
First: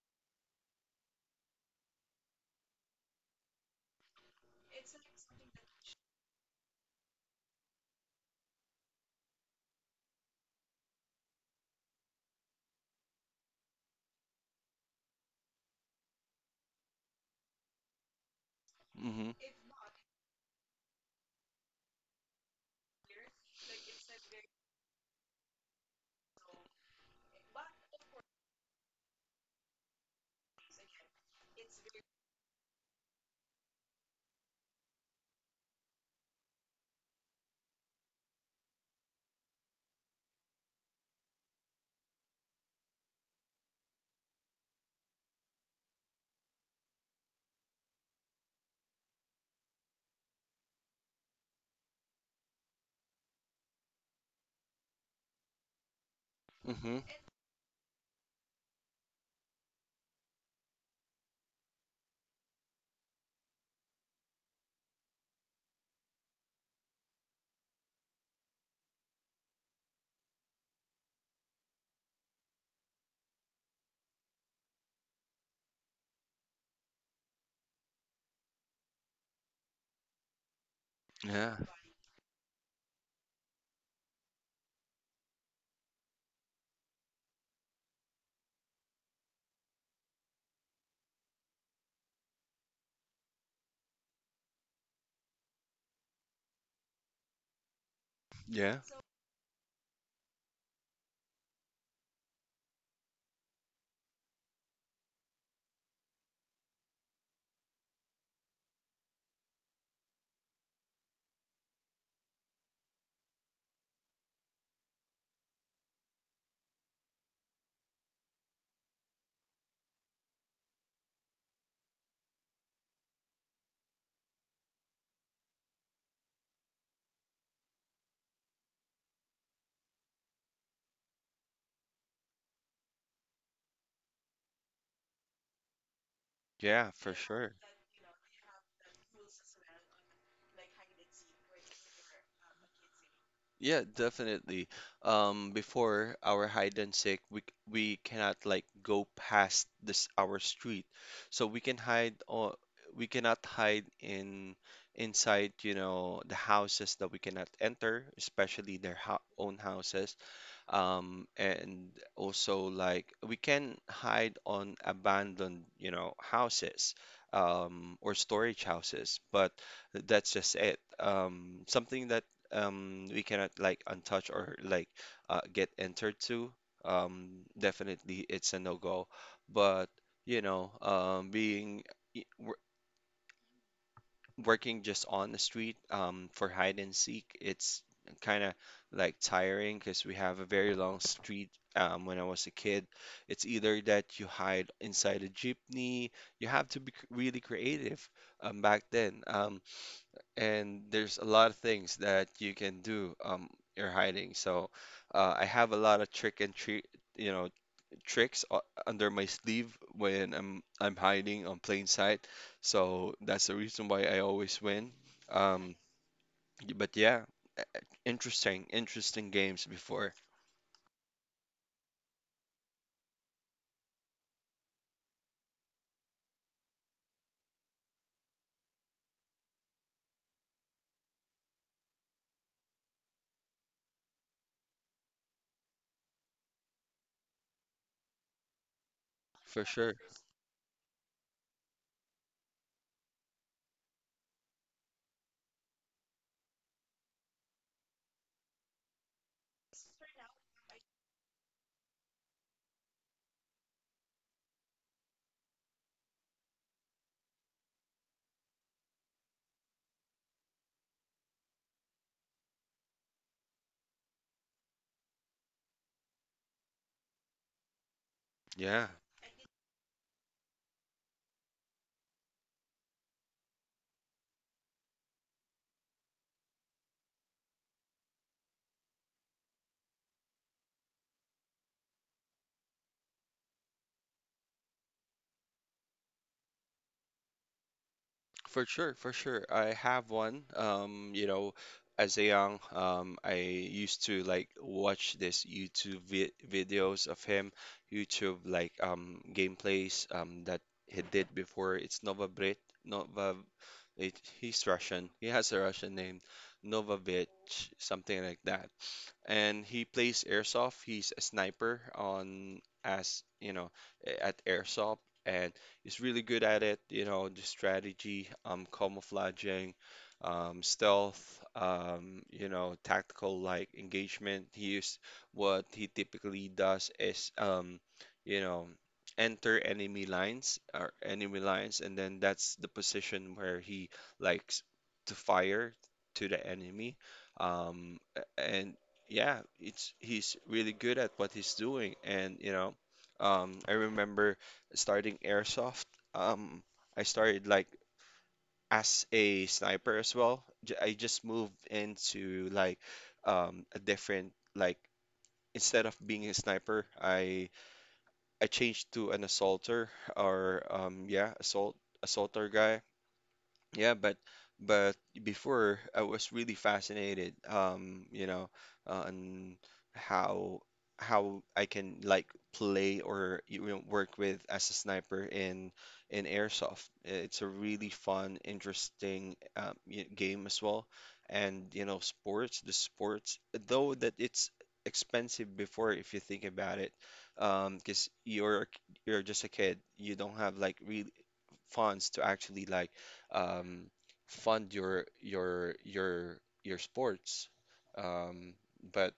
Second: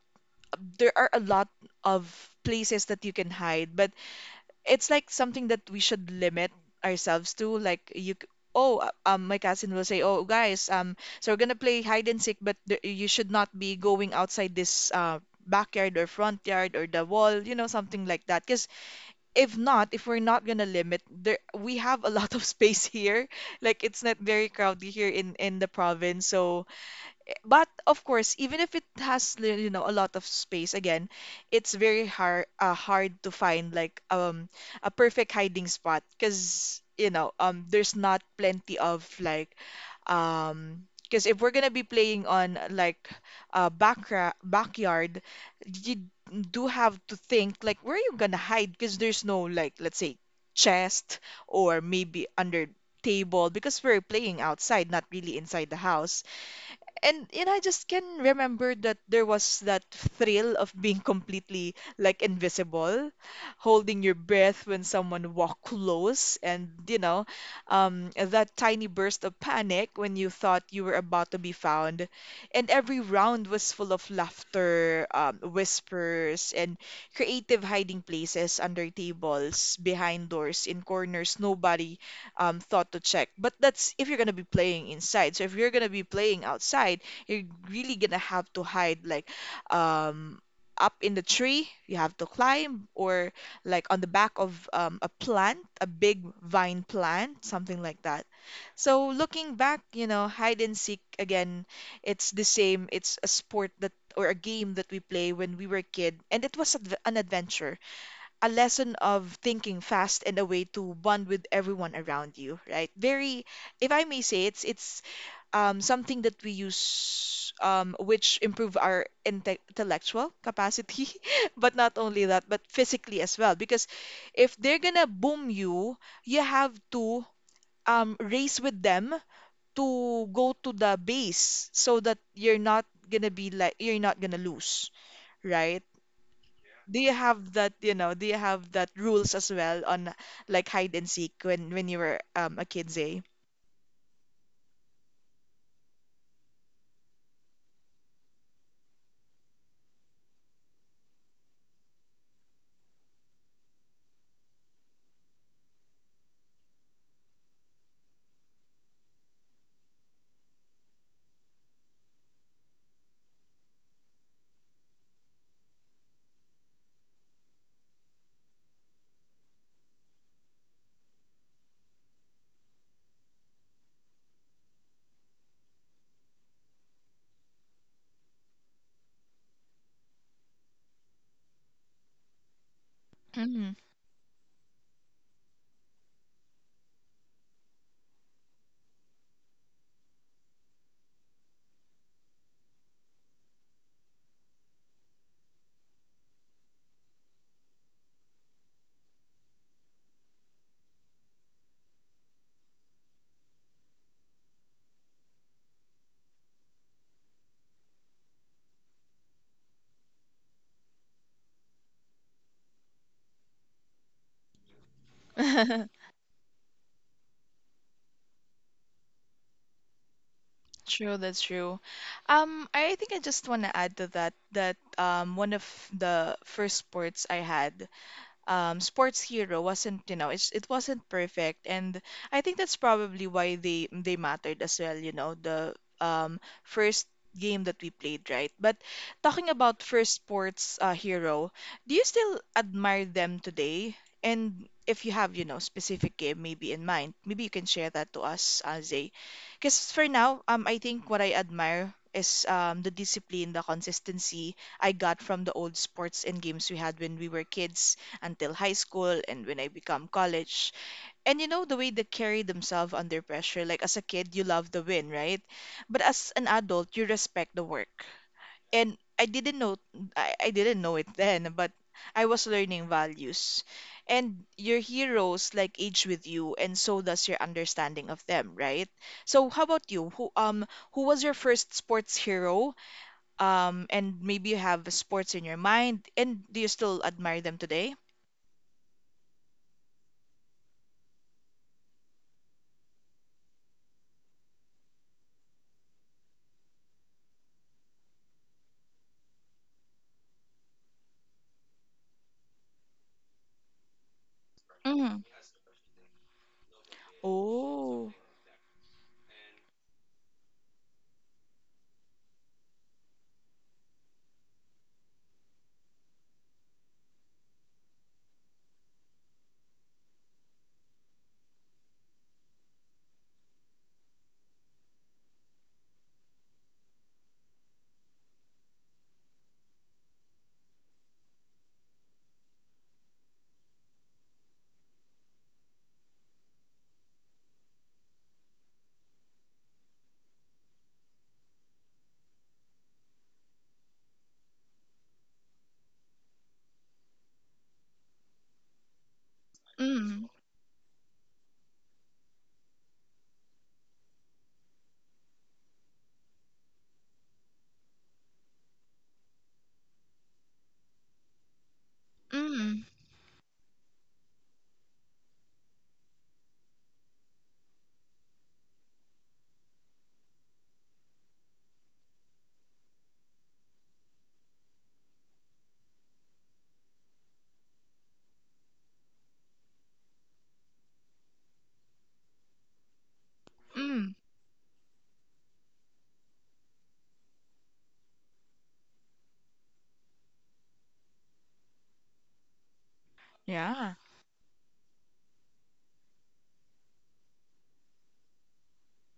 A: there are a lot of places that you can hide, but it's like something that we should limit ourselves to. Like you, my cousin will say, oh, guys, so we're gonna play hide and seek, but you should not be going outside this backyard or front yard or the wall, you know, something like that. Because
B: Hmm.
A: if not, if we're not gonna limit, there we have a lot of space here. Like it's not very crowded here in the province, so but of course, even if it has you know a lot of space, again, it's very hard hard to find like a perfect hiding spot because you know there's not plenty of like because if we're gonna be playing on like backra backyard, you do have to think like where are you gonna hide because there's no, like, let's say chest or maybe under table because we're playing outside, not really inside the house.
B: Hmm.
A: And I just can remember that there was that thrill of being completely like invisible, holding your breath when someone walked close, and that tiny burst of panic when you thought you were about to be found, and every round was full of laughter, whispers, and creative hiding places under tables, behind doors, in corners
B: Yeah.
A: nobody thought to check. But that's if you're gonna be playing inside. So if you're gonna be playing outside, you're really gonna have to hide like um, up in the tree. You have to climb or like on the back of a plant, a big vine plant, something like that.
B: Yeah.
A: So looking back, you know, hide and seek again, it's the same. It's a sport that or a game that we play when we were kid, and it was adv an adventure, a lesson of thinking fast and a way to bond with everyone around you, right? Very, if I may say, it's something that we use which improve our intellectual capacity, but not only that, but physically as well. Because if they're gonna boom you, you have to race with them to go to the base so that you're not gonna be like you're not gonna lose, right?
B: Yeah,
A: Do you
B: for
A: have
B: sure.
A: that, you know, do you have that rules as well on like hide and seek when you were a kid, Zay?
B: Yeah, definitely. Before our hide and seek, we we cannot like go past this our street. So we can hide, or we cannot hide in inside, you know, the houses that we cannot enter, especially their ho own houses. And also, like, we can hide on abandoned, you know, houses, or storage houses, but that's just it. Something that we cannot like untouch or like get entered to. Definitely, it's a no-go. But you know, being i- w-
A: Mm.
B: working just on the street, for hide and seek, it's kind of like tiring because we have a very long street. When I was a kid, it's either that you hide inside a jeepney. You have to be really creative, back then. And there's a lot of things that you can do, you're hiding. So, I have a lot of trick and treat, you know, tricks under my sleeve when I'm hiding on plain sight. So that's the reason why I always win. Um, but yeah, e- e- interesting, interesting games before
A: True, that's true. I think I just want to add to that that one of the first sports I had. Sports Hero wasn't, you know, it wasn't perfect, and I think that's probably why they mattered as well. You know, the first game that we played, right? But talking
B: for
A: about
B: sure.
A: first Sports Hero, do you still admire them today? And if you have, you know, specific game maybe in mind, maybe you can share that to us, Zay. Because for now, I think what I admire is the discipline, the consistency I got from the old sports and games we had when we were kids until high school and when I become college. And you know the way they carry themselves under pressure. Like as a kid, you love the win, right? But as an adult, you respect the work.
B: Yeah,
A: And I didn't know I didn't know it then, but I was learning values. And your heroes like age with you, and so does your understanding of them, right? So how about you? Who was your first sports hero? And maybe you have sports in your mind, and do you still admire them today?
B: for sure, for sure. I have one. You know, as a young, I used to like watch this YouTube vi videos of him, YouTube like gameplays that he did before. It's Nova Brit, Nova, he's Russian. He has a Russian name, Novovich,
A: Oh.
B: something like that. And he plays airsoft. He's a sniper on, as you know, at airsoft, and he's really good at it. You know, the strategy, camouflaging, stealth, you know, tactical like engagement. He used What he typically does is, you know, enter enemy lines or enemy lines, and then that's the position where he like s- to fire to the enemy. And yeah, it's, he's really good at what he's doing. And you know, I remember starting airsoft. Um, I started like as a sniper as
A: Mm.
B: well. I just moved into like a different like, instead of being a sniper, I changed to an assaulter, or yeah, assaulter
A: Mm.
B: guy. Yeah, but before I was really fascinated, you know, on how how I can like play, or you know, work with as a sniper in airsoft. It's a really fun, interesting game as well, and you know, sports, the sports, though
A: Mm.
B: that it's expensive before, if you think about it, because you're you're just a kid, you don't have like really funds to actually like um,
A: Yeah.
B: fund your your sports. Um, but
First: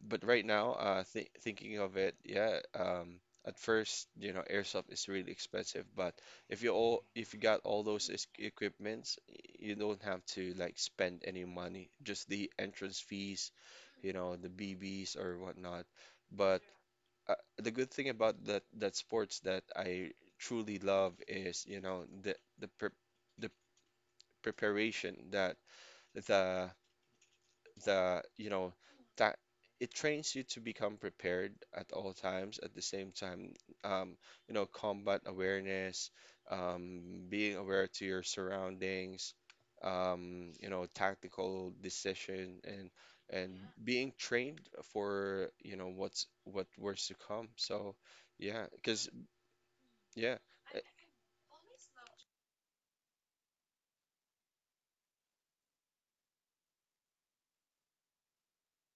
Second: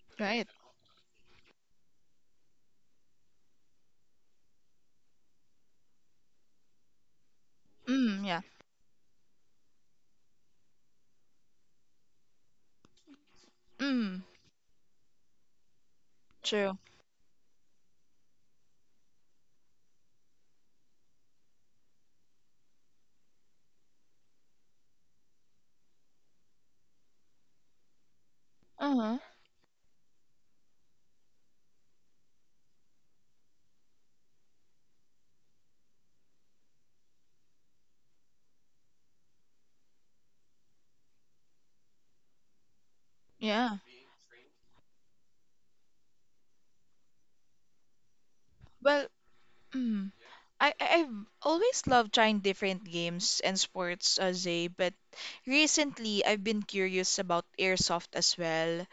B: but right
A: Right.
B: now, th thinking of it, yeah. At first, you know, airsoft is really expensive, but if you all, if you got all those
A: Mm.
B: is
A: Yeah.
B: equipments, you don't have to like spend any money. Just the entrance fees, you
A: Mm.
B: know, the BBs or whatnot. But
A: True.
B: the good thing about that sports that I truly love is, you know, the pre the preparation that the the you know,
A: Uh-huh.
B: that it trains you to become prepared at all times. At the same time, um, you know, combat awareness, um, being aware to your surroundings, you know, tactical decision, and
A: Yeah.
B: being trained for, you know, what's what worse to come. So yeah, because
A: Well, mm.
B: yeah.
A: I've always loved trying different games and sports as a, but recently I've been curious about airsoft as well.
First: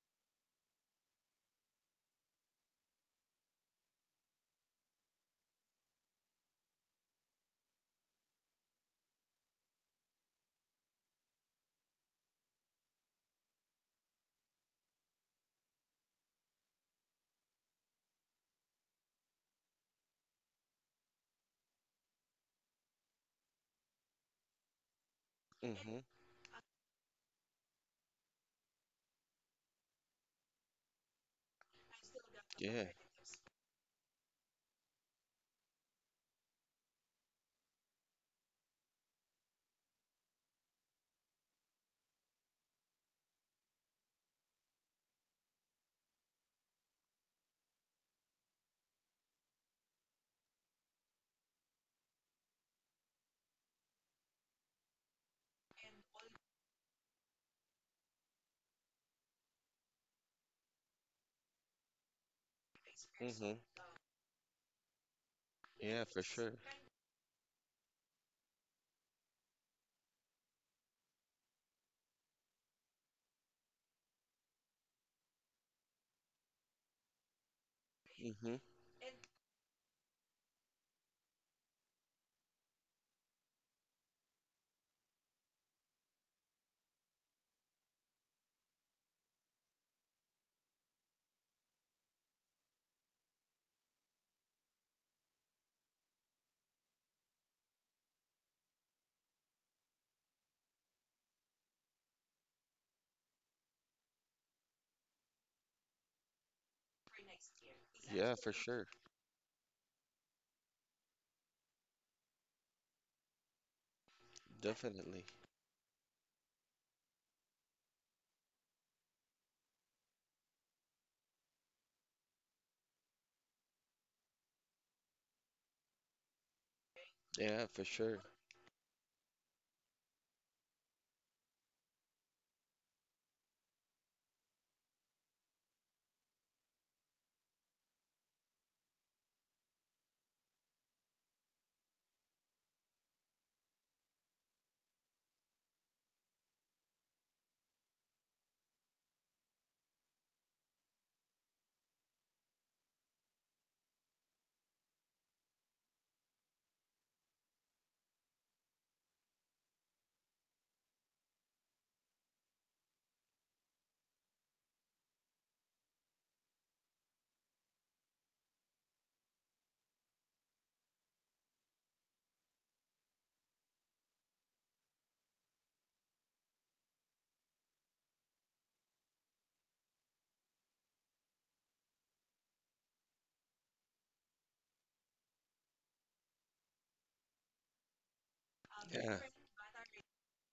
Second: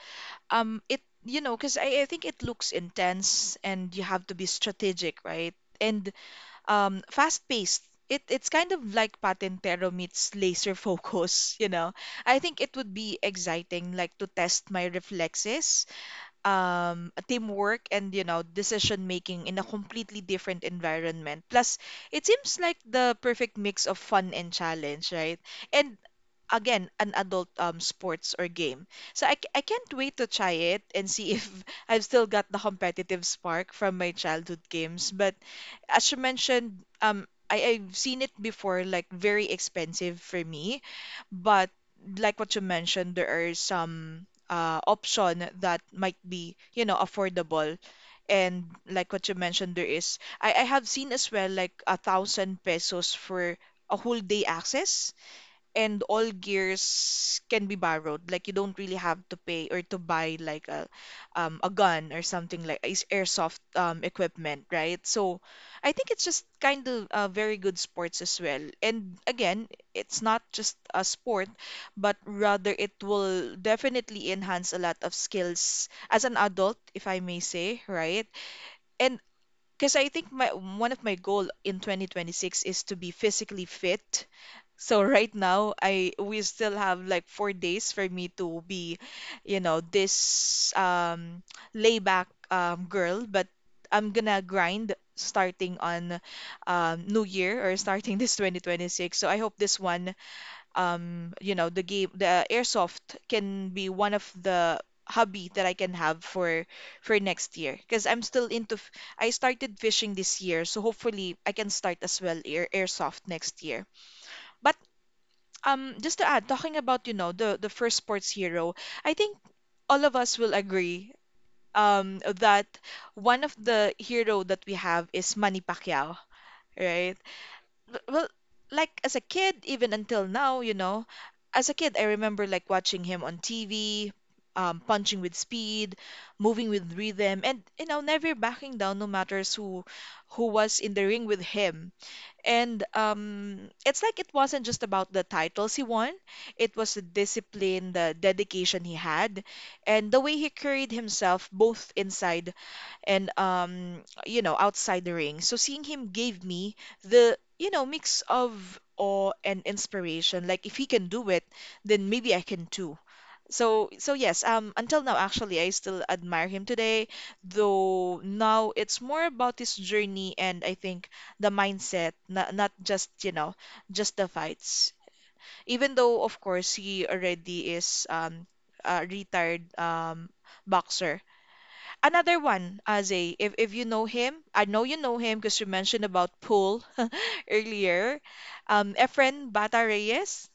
A: It you know, 'cause I think it looks intense and you have to be strategic, right? And fast paced. It's kind of like Patintero meets laser focus, you know. I think it would be exciting like to test my reflexes, teamwork and you know, decision making in a completely different environment. Plus, it seems like the perfect mix of fun and challenge, right? And
B: Mm-hmm,
A: again, an adult sports or game. So I can't wait to try it and see if I've still got the
B: yeah.
A: competitive spark from my childhood games. But as you mentioned, I've seen it before, like very expensive for me, but like what you mentioned, there are some option that might be, you know, affordable. And like what you mentioned, I have seen as well like a thousand pesos for a whole day access and all gears can be borrowed. Like you don't really have to pay or to buy like a gun or something like is
B: Mm-hmm,
A: airsoft equipment, right? So I
B: yeah,
A: think
B: for
A: it's just
B: sure.
A: kind of very good sports as well. And again, it's not just a sport, but rather it will definitely enhance a lot of skills as an adult, if I may say, right?
B: Mm-hmm,
A: And because I think my one of my goal in 2026 is to be physically fit, so right now, I we still have like 4 days for me to be, you know, this layback girl, but I'm gonna grind starting on New Year or starting this 2026. So I hope this one you know, the game the airsoft can be one of the hobby that I can have for next year because I'm
B: yeah,
A: still
B: for
A: into
B: sure,
A: I started fishing this year, so hopefully I can start as well airsoft next year. But
B: definitely.
A: just to add talking about you know the first sports hero, I think all of us will agree that one of the hero that we have is Manny Pacquiao, right?
B: Yeah, for sure.
A: Well, like as a kid, even until now, you know, as a kid I remember like watching him on TV, punching with speed, moving with rhythm, and you know, never backing down, no matters who was in the ring with him. And it's like it wasn't just about the titles he won, it was the discipline, the dedication he had, and the way he carried himself both inside and you know outside the ring. So seeing him gave me the you know mix of awe and inspiration, like if he can do it, then maybe I can too. So so yes, until now actually I still admire him today, though now it's more about his journey, and I think the mindset, not just, you know, just the fights. Even though, of course, he already is a retired boxer. Another one, Aze, if you know him, I know you know him because you mentioned about Pool earlier.
B: Yeah.
A: Efren Bata Reyes,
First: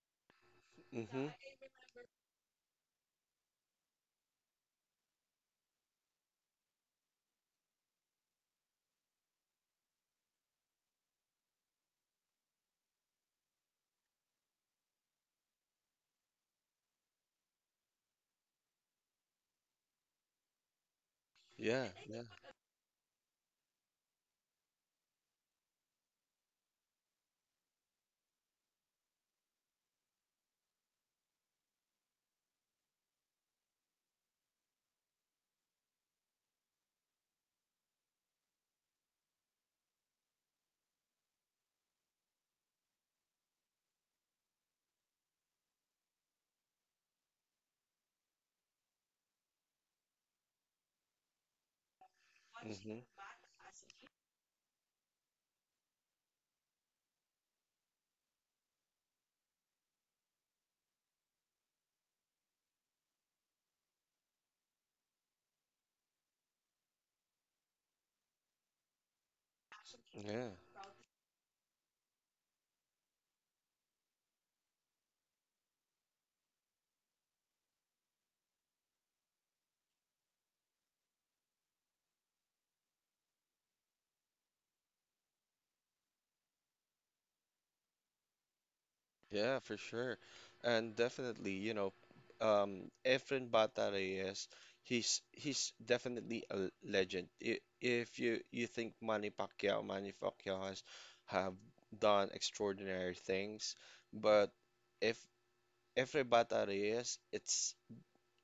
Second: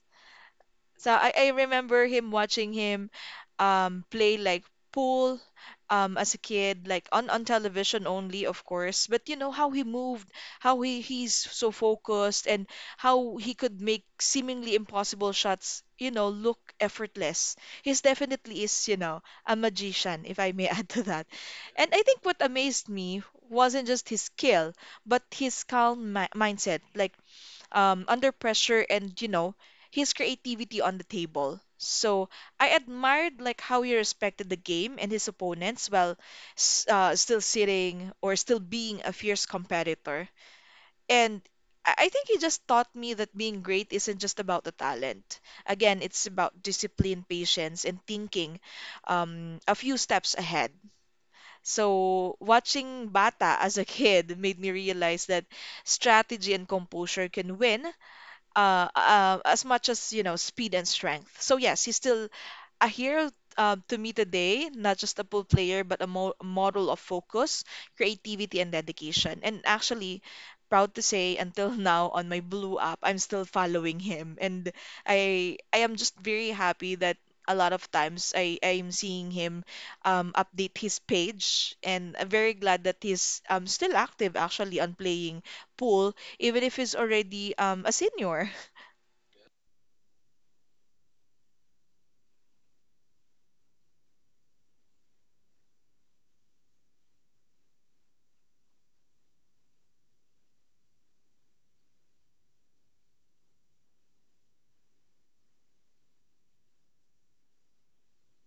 A: so
B: Mm-hmm.
A: I remember him watching him play like pool as a kid, like on television only, of course. But you know how he moved, he's so focused, and how he could make seemingly impossible shots, you know, look effortless. He's definitely is, you know, a magician, if I may add to that.
B: Yeah,
A: And I think
B: yeah.
A: what amazed me wasn't just his skill, but his calm mi mindset. Like under pressure and, you know, his creativity on the table. So I admired like how he respected the game and his opponents while still sitting or still being a fierce competitor. And I think he just taught me that being great isn't just about the talent. Again, it's about discipline, patience, and thinking a few steps ahead. So,
B: Mm-hmm.
A: watching Bata as a kid made me realize that strategy and composure can win as much as you know speed and strength. So yes, he's still a hero to me today, not just a pool player, but a mo model of focus, creativity, and dedication. And actually,
B: Yeah,
A: proud to say, until now on my Blue app, I'm still following him, and I am just very happy that. A lot of times I'm seeing him update his page, and I'm very glad that he's still active actually on playing pool, even if he's already a senior.
B: yeah, for sure. And definitely, you know, Efren Bata Reyes, he's definitely a legend. If you you think Manny Pacquiao, Manny Pacquiao has have done extraordinary things, but if Efren Bata Reyes,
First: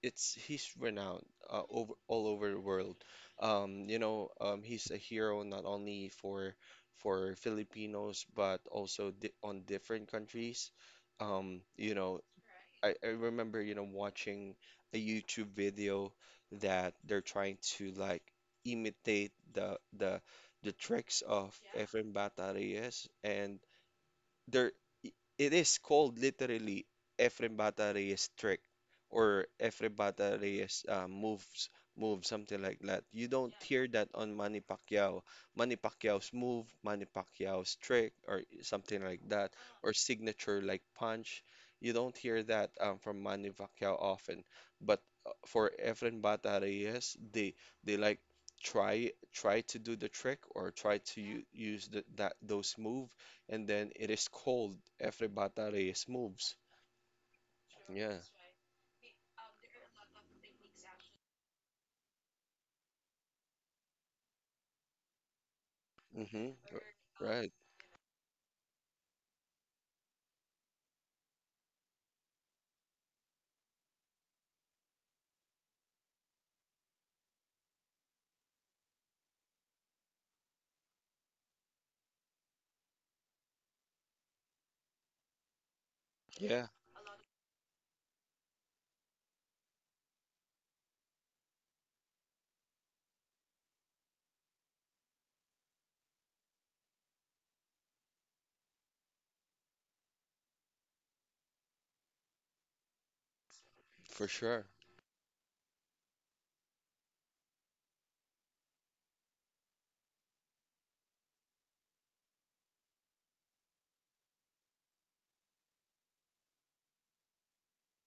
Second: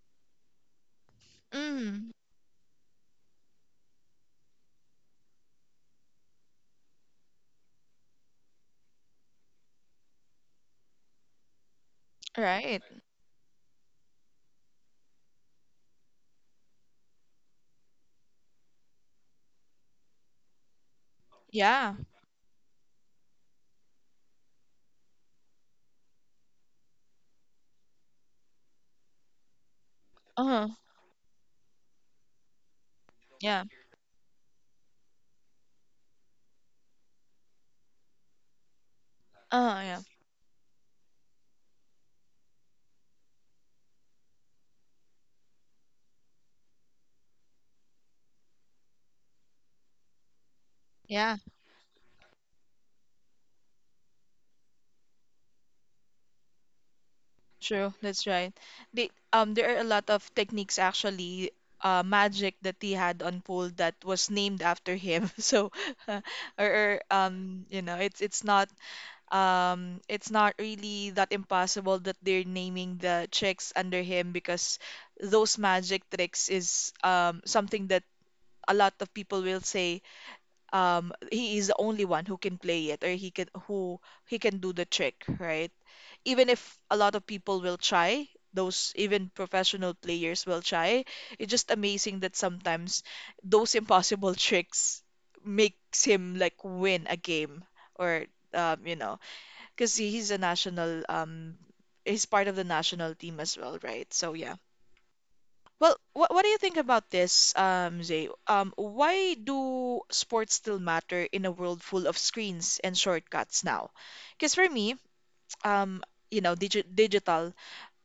B: it's, he's renowned over,
A: Mm,
B: all over the world. You know, he's a hero not only for Filipinos but also di on different countries. You know,
A: right.
B: I remember, you know, watching a YouTube video that they're trying to like imitate the tricks of
A: Yeah.
B: Efren Bata Reyes, and there, it is called literally Efrem Bata Reyes trick, or Efrem Bata
A: Uh-huh.
B: Reyes moves, move, something like that. You don't
A: Yeah.
B: hear that on Manny Pacquiao. Manny Pacquiao's move, Manny Pacquiao's trick, or something like that,
A: Uh-huh,
B: or
A: yeah.
B: signature like punch. You don't hear that from Manny Pacquiao often. But for Efren Bata Reyes, they they like try to do the trick, or try to
A: Yeah,
B: use the, that those move, and then it is cold. Every Efribata Reyes Moves.
A: true.
B: Yeah.
A: That's right. There are a lot of techniques actually, magic that he had on pole that was named after him. So, uh,
B: Mm-hmm.
A: or
B: Right.
A: you know, it's not it's not really that impossible that they're naming the tricks under him because those magic tricks is something that a lot of people will say he is the only one who can play it, or he can do the trick, right? Even
B: Yeah,
A: if a lot of people will try, those even professional players will try. It's just amazing that sometimes those impossible tricks makes him like win a game or you know, because he's a national he's part of the national team as well, right?
B: for
A: So yeah.
B: sure.
A: Well, what do you think about this, Zay? Why do sports still matter in a world full of screens and shortcuts now? Because for me, um, you know, digital,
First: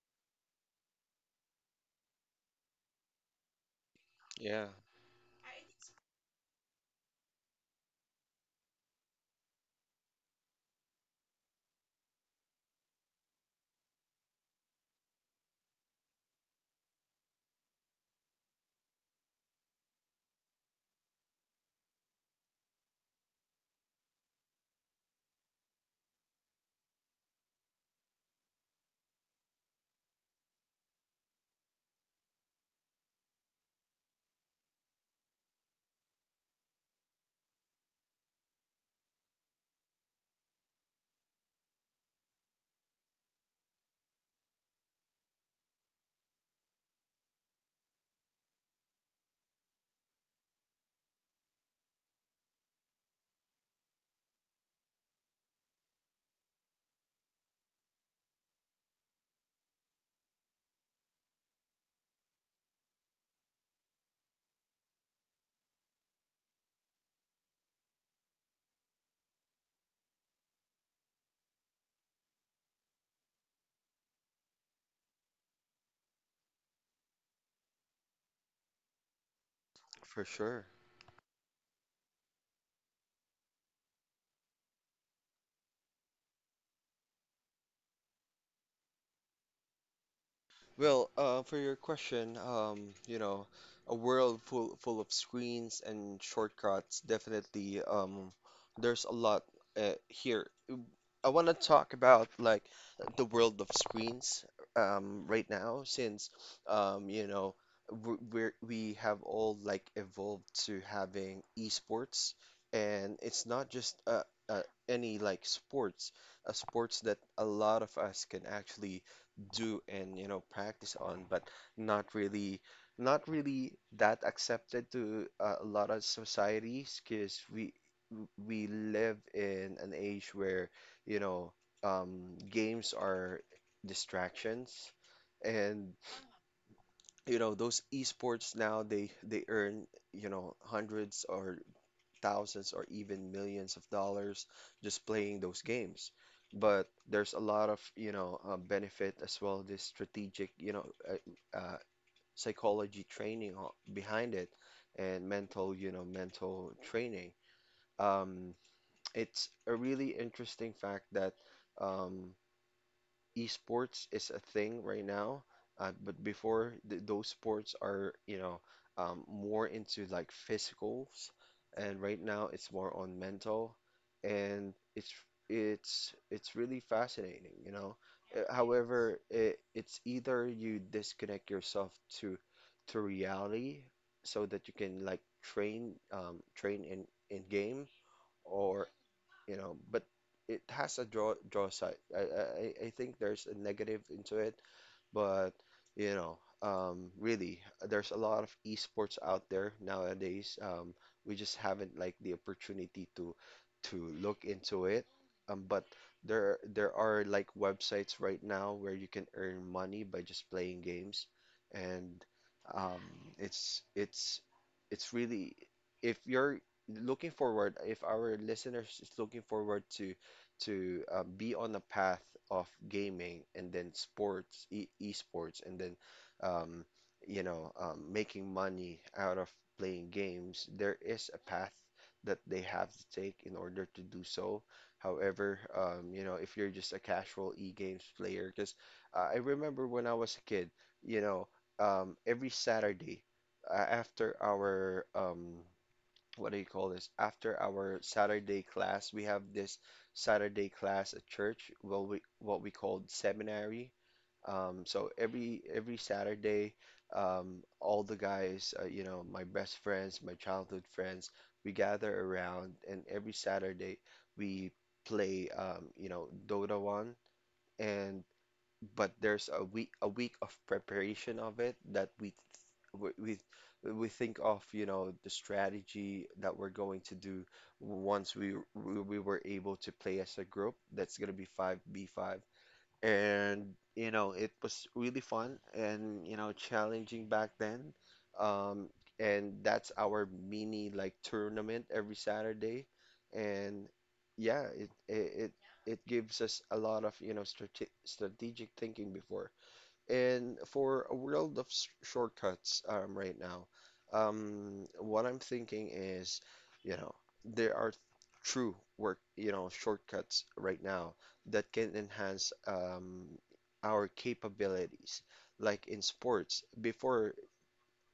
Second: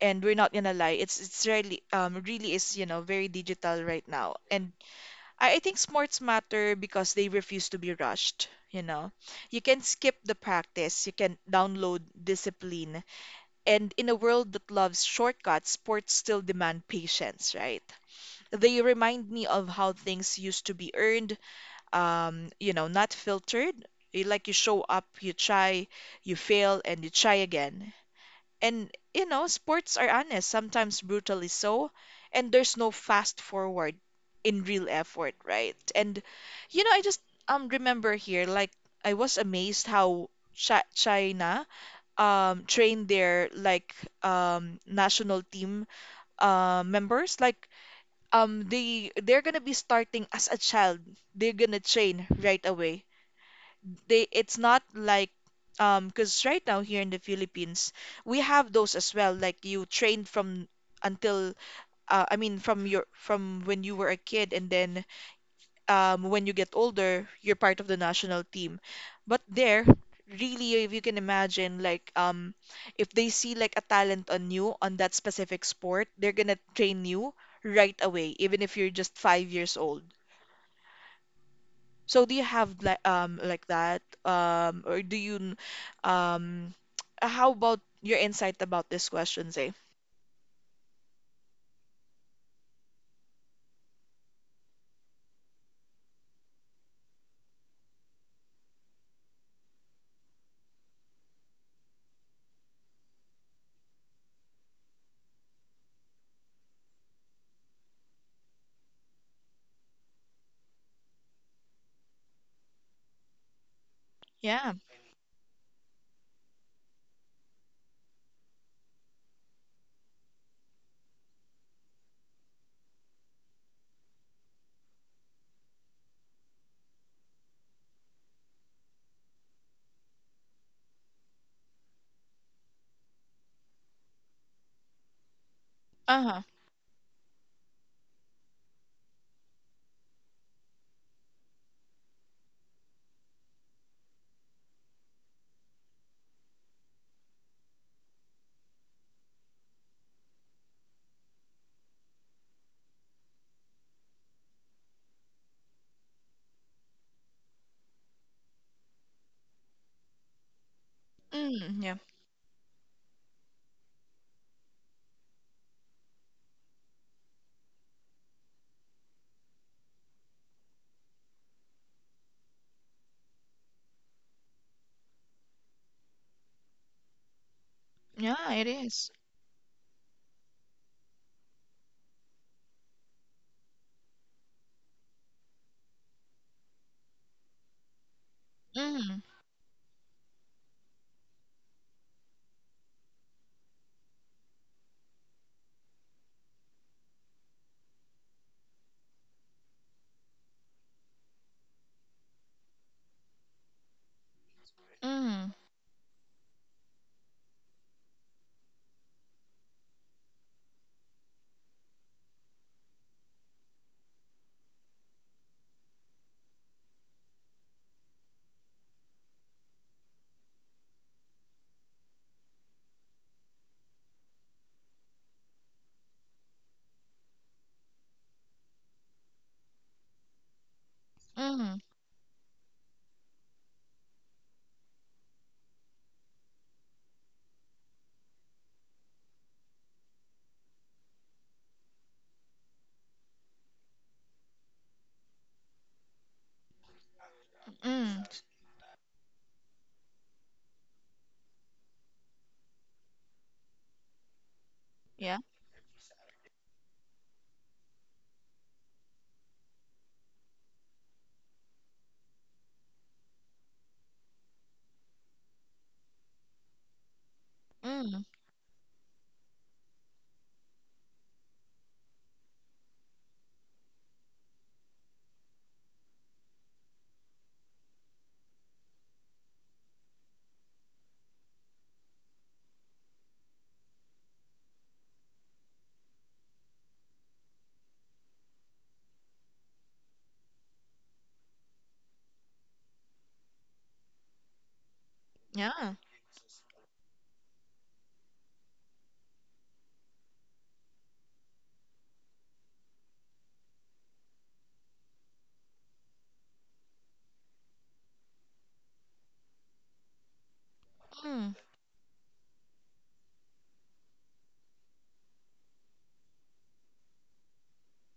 A: and we're not gonna lie, it's really really is you know very digital right now,
B: Yeah,
A: and I think sports matter because they refuse to be rushed. You know, you can skip the practice, you can download discipline, and in a world that loves shortcuts, sports still demand patience, right? They remind me of how things used to be earned, you know, not filtered. Eh, like you show up, you try, you fail, and you try again. And, you know, sports are honest, sometimes brutally so, and there's no fast forward in real effort, right? And, you know, I just remember here, like, I was amazed how China trained their like national team members. Like they're gonna be starting as a child, they're gonna train right away. They it's not like because right now here in the Philippines, we have those as well, like you trained from until from your from when you were a kid, and then when you get older, you're part of the national team. But there, really, if you can imagine, like, if they see like a talent on you on that specific sport, they're gonna train you right away, even if you're just 5 years old.
B: for sure.
A: So do you have like that or do you n- um how about your insight about this question, Zay?
B: Well, for your question, you know, a world full of screens and shortcuts, definitely, there's a lot here. I want to talk about like the world of screens, right now, since you know, we're, we have all like evolved to having esports, and it's not just uh,
A: Yeah.
B: any like sports, a sports that a lot of us can actually do and you know practice on, but not really, not really that accepted to, a lot of societies, because we live in an age where you know, games are distractions, and
A: Uh-huh.
B: you know those esports now, they earn, you know, hundreds or thousands or even millions of dollars just playing those games. But there's a lot of, you know, benefit as well, this strategic, you know, uh, psychology training behind it, and mental, you know, mental training. Um, it's a really interesting fact that
A: Mm, yeah.
B: um, esports is a thing right now, but before th those sports are, you know, more into like physicals, and right now it's more on mental, and it's really fascinating, you know. Uh,
A: Yeah, it is.
B: However, it, it's either you disconnect yourself to to reality so that you can like train train in game. Or
A: Mm,
B: you know, but it has a draw side. I think there's a negative into it, but really, there's a lot of esports out there nowadays. We just haven't like the opportunity to look into it.
A: mm,
B: But there are like websites right now where you can earn money by just playing games, and um, it's it's really if you're looking forward, if our listeners is looking forward to be on a path of gaming and then sports, e esports, and then um, making money out of playing games, there is a path
A: mm,
B: that they have to take in order to do so. However, if you're just a casual e-games player, because I remember when I was a kid, you know, every Saturday after our what do you call this? After our
A: mm.
B: Saturday class, we have this Saturday class at church. Well, we what we called seminary. So
A: Yeah.
B: every Saturday, all the guys, my best friends, my childhood friends, we gather around, and every Saturday we play, Dota 1, and but there's a week of preparation of it that we we think of, you know, the strategy that we're going to do once we were able to play as a group. That's gonna be 5 B 5. And you know, it was really fun and, you know, challenging back then. Um, and that's our mini like tournament every Saturday. And yeah,
A: Yeah.
B: it gives us a lot of, you know, strategic thinking before. And for a world of shortcuts right now, what I'm thinking is, you know, there are true work, you know, shortcuts right now
A: Mm.
B: that can enhance our capabilities. Like in sports, before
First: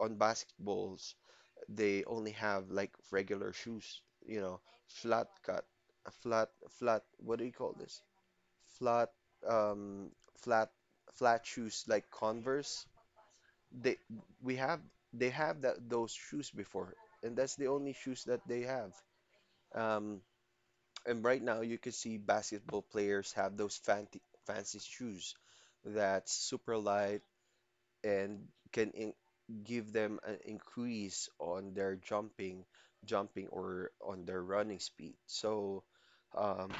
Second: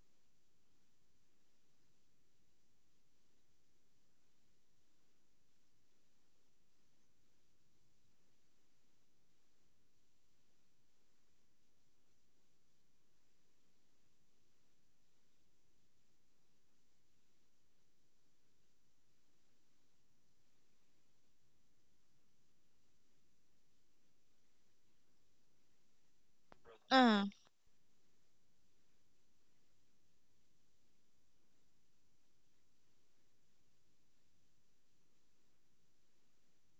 B: on basketballs, they only have like regular shoes, you know, flat cut, a flat, flat, what do you call this? Flat, um, flat, flat shoes like Converse. they we have they have that those shoes before, and that's the only shoes that they have. Um, and right now you can see basketball players have those fancy shoes that's super light
A: Uh,
B: and can in give them an increase on their jumping, jumping or on their running speed. So um,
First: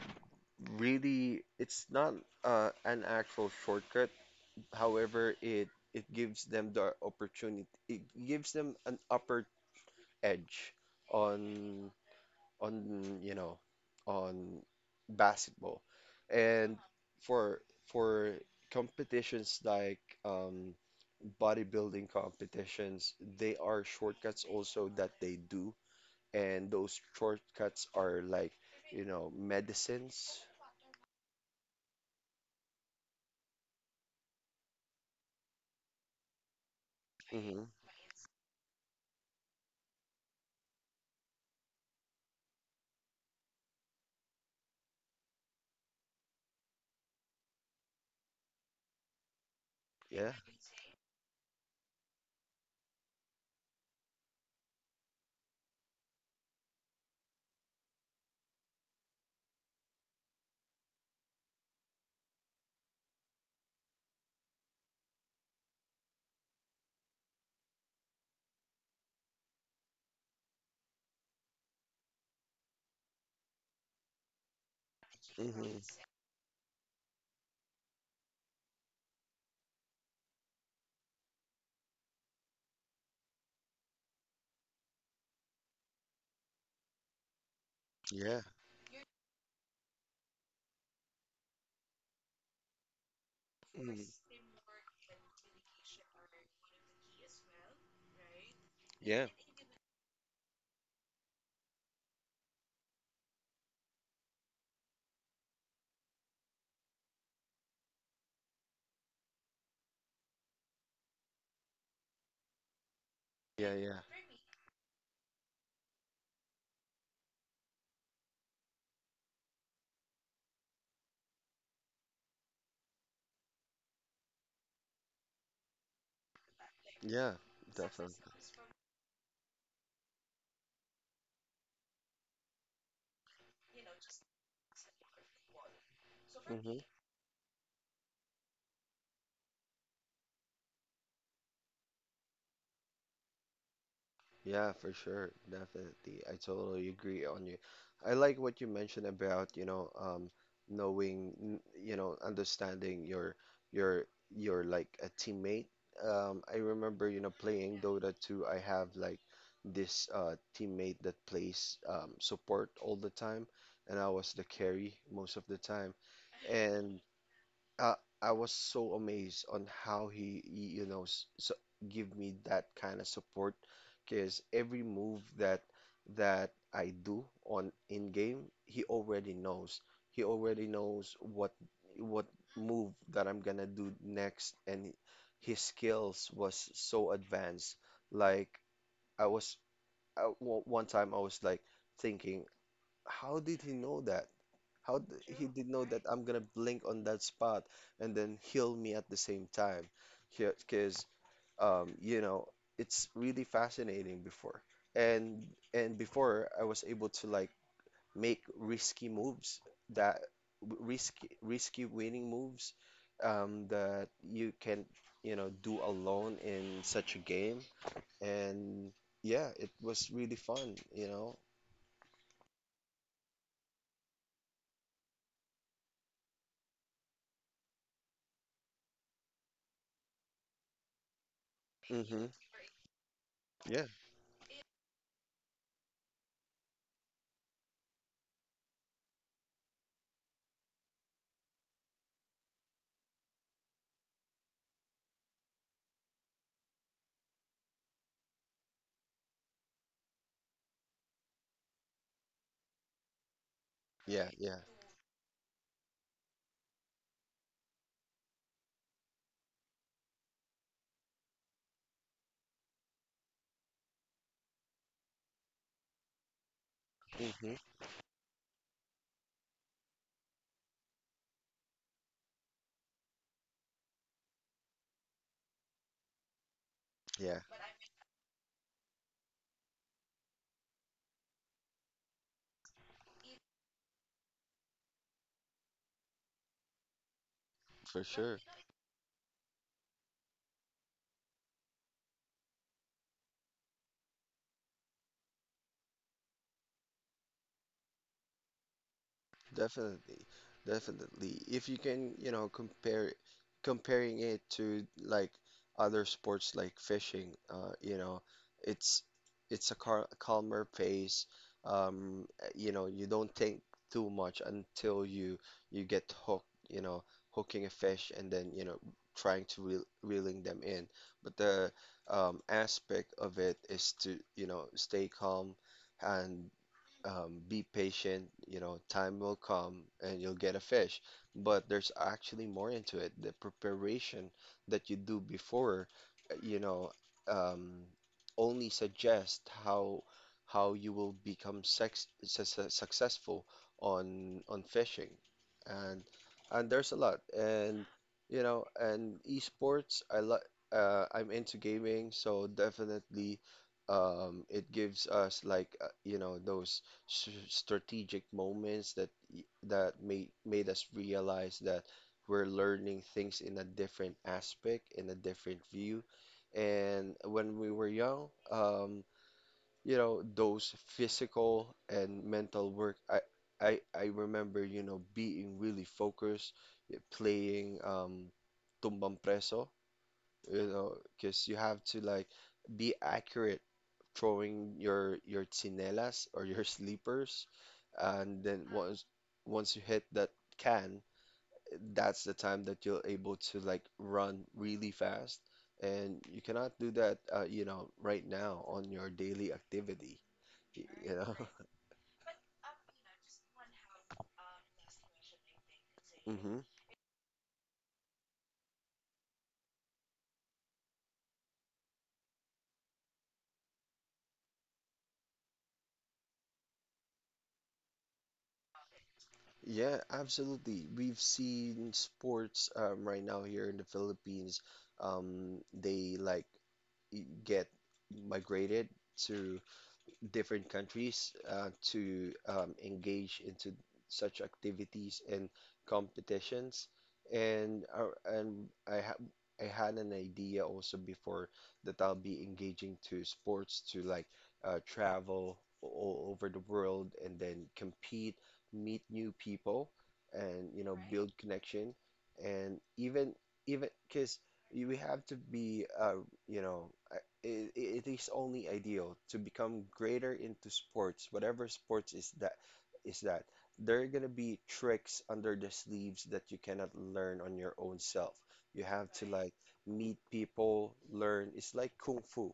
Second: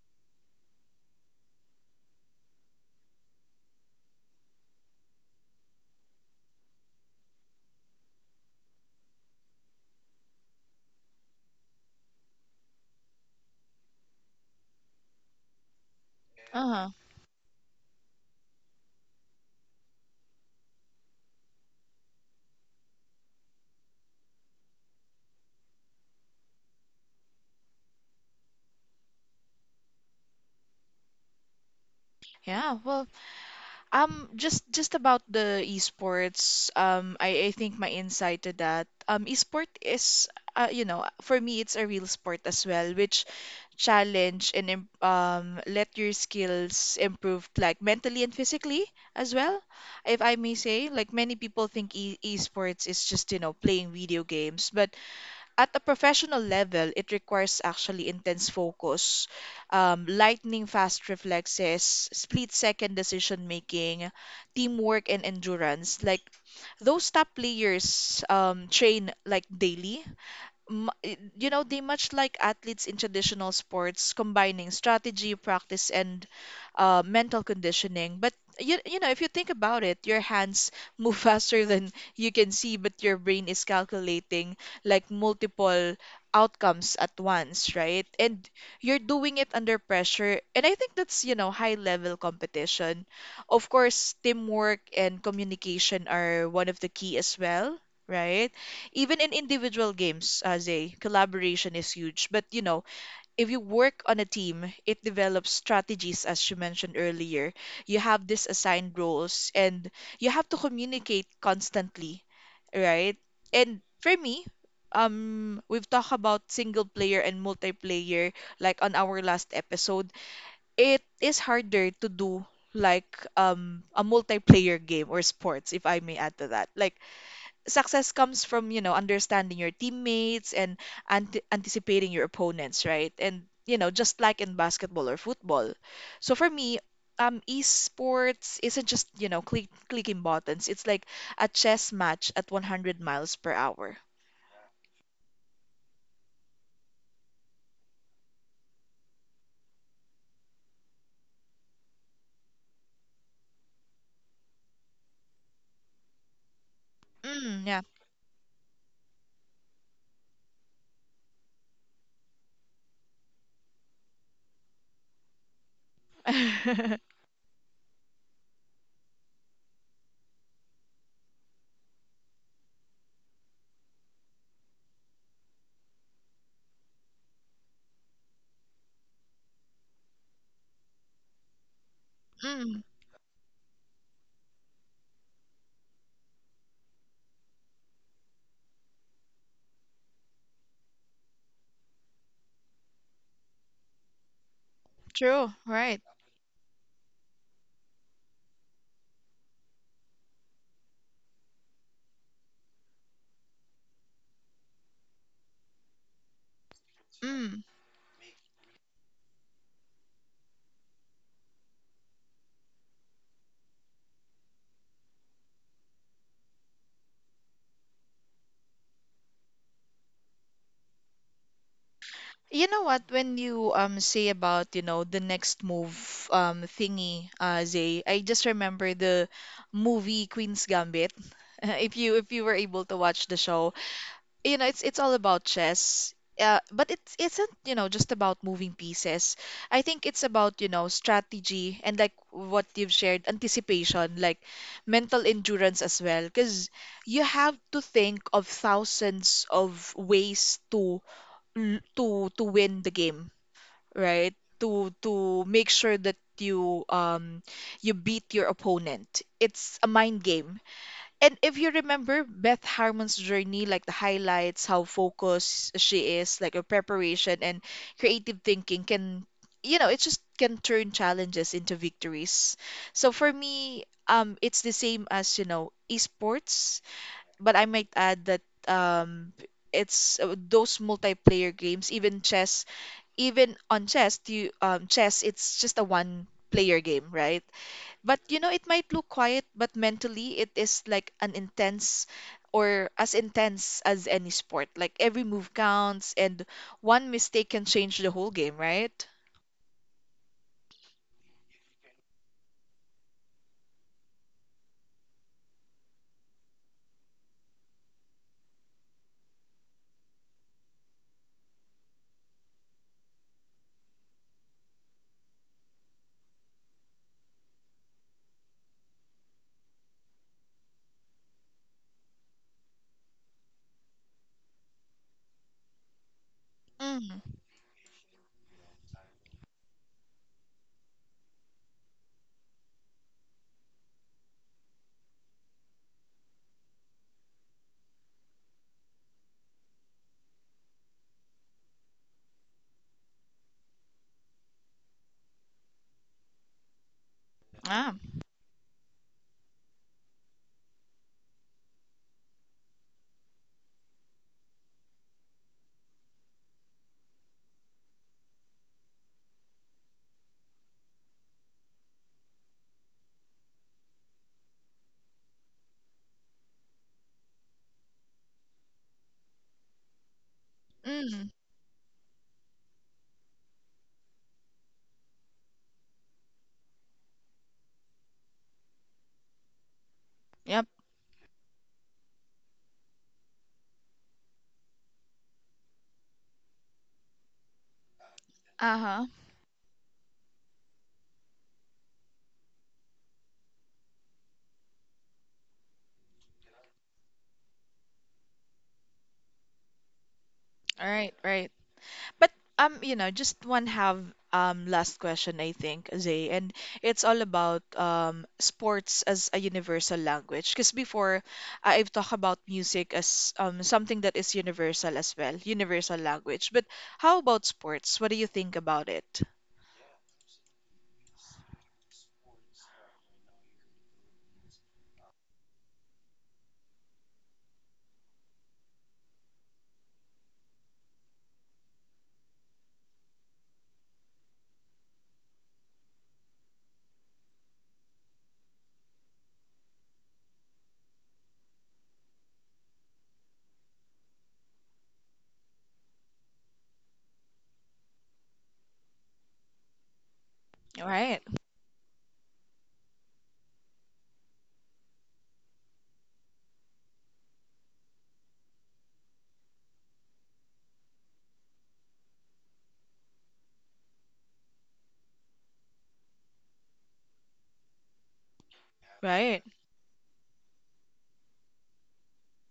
B: really, it's not an actual shortcut. However, it gives them the opportunity. It gives them an upper edge on on you know on basketball, and
A: uh-huh.
B: for for competitions like bodybuilding competitions, they are shortcuts also that they do, and those shortcuts are like, you know, medicines.
A: Yeah. Well, just about the esports, I
B: hmm
A: think my insight to that, esport is you know, for me, it's a real sport as well, which challenge and let your skills improve like mentally and physically as well, if
B: Yeah.
A: I may say. Like many people think e esports is just, you know, playing video games, but at a professional level, it requires actually intense focus, lightning fast reflexes, split second decision making, teamwork, and endurance. Like those top players train like daily mu- you know, they much like athletes in traditional sports, combining strategy
B: hmm
A: practice and mental conditioning. But you know, if you think about it, your hands move faster than you can see, but your brain is calculating like multiple outcomes at once, right?
B: Yeah.
A: And you're doing it under pressure, and I think that's, you know, high level competition. Of
B: Mm.
A: course, teamwork and communication are one of the key as well, right? Even
B: Yeah,
A: in individual games, as a collaboration is huge. But you know, if you work on a team, it develops strategies, as you mentioned earlier. You have these assigned roles, and you have to communicate constantly, right?
B: yeah,
A: And
B: yeah,
A: for me, we've talked about single player and multiplayer like on our last episode. It is harder to do like a multiplayer game or sports, if I may add to that. Like
B: yeah, definitely.
A: success comes from, you know, understanding your teammates and ante anticipating your opponents, right? And, you know, just like in basketball or football. So for
B: hmm
A: me, esports isn't just, you know, clicking buttons. It's like a chess match at 100 miles per hour.
B: Yeah, for sure. Definitely. I totally agree on you. I like what you mentioned about, knowing, you know, understanding your your your like a teammate. I remember, you know,
A: Mm,
B: playing
A: yeah.
B: Dota 2, I have like this teammate that plays support all the time, and I was the carry most of the time. And uh, I was so amazed on how you know, so give me that kind of support because every move that I do on in game, he already knows. He already knows what
A: Mm,
B: move that I'm gonna do next, and his skills was so advanced. Like I was I- o- one time I was like thinking, how did he know that? How d he True,
A: true,
B: did know that,
A: right.
B: right? I'm gonna blink on that spot and then heal me at the same time? Because you know, it's really fascinating before. And and before I was able to like
A: Mm.
B: make risky moves that risky winning moves that you can, you know, do alone in such a game. And yeah, it was really fun, you know.
A: You know what? When you say about, you know, the next move thingy, Zay, I just remember the movie Queen's Gambit. If you
B: hmm
A: were able to watch the show,
B: Yeah,
A: you know, it's all about chess. But it isn't, you know, just about moving pieces. I think it's about, you know, strategy and like what you've shared, anticipation, like mental endurance as well. Because you have to think of thousands of ways to to win the game,
B: yeah,
A: right?
B: yeah.
A: To make sure that you you beat your opponent. It's a mind game. And if you remember Beth Harmon's journey, like the highlights, how focused she is, like her preparation
B: hmm
A: and creative thinking can, you know, it just can turn challenges into victories. So for me, it's the same as, you know, esports,
B: Yeah,
A: but I might add that um it's those multiplayer games, even chess, you chess, it's just a one player game, right?
B: for
A: But
B: sure.
A: you know, it might look quiet, but mentally it is like an intense or as intense as any sport. Like every move counts, and one mistake can change the whole game, right?
B: Definitely. Definitely. If you can, you know, compare comparing it to like other sports like fishing, you know, it's it's a calmer pace. Um, you know, you don't think too much until you get hooked, you know, hooking a fish and then, you know, trying to reeling them in. But the aspect of it is to, you know, stay calm and
A: Mm.
B: be patient, you know, time will come and you'll get a fish. But there's actually more into it. The preparation that you do before, uh, you know, um, only suggest how you will become successful on fishing. And and there's a lot. And
A: Ah.
B: you know, and esports, I like, I'm into gaming, so definitely it gives us like, you know, those strategic moments that that made us realize that we're learning things in a different aspect, in a different view. And when we were young, you know, those
A: Mm.
B: physical and mental work, I remember, you know, being really focused, playing tumbang preso, you
A: Yep.
B: know, because you have to like be accurate throwing your chinelas or your sleepers, and then
A: Uh-huh.
B: once you hit that can, that's the time that you're able to like run really fast, and you cannot do that, you know, right now on your daily activity,
A: All
B: you
A: right,
B: know.
A: right. But you know, just one have last question I think, Zay, and
B: Mhm.
A: it's all about sports as a universal language. Because before I've talked about music as something that is universal as well, universal language. But how about sports? What do you think about it?
B: Yeah, absolutely. We've seen sports right now here in the Philippines. They like get migrated to different countries to engage into such activities and competitions. And I have I had an idea also before that I'll be engaging to sports to like travel all over the world and then compete, meet new people, and you know
A: Right,
B: build connection. And even because you we have to be, you know, uh, it, it is only ideal to become greater into sports, whatever sports is that is that. There are gonna be tricks under the sleeves that you cannot learn on your own self. You have to, right,
A: right,
B: like meet people, learn. It's like kung fu,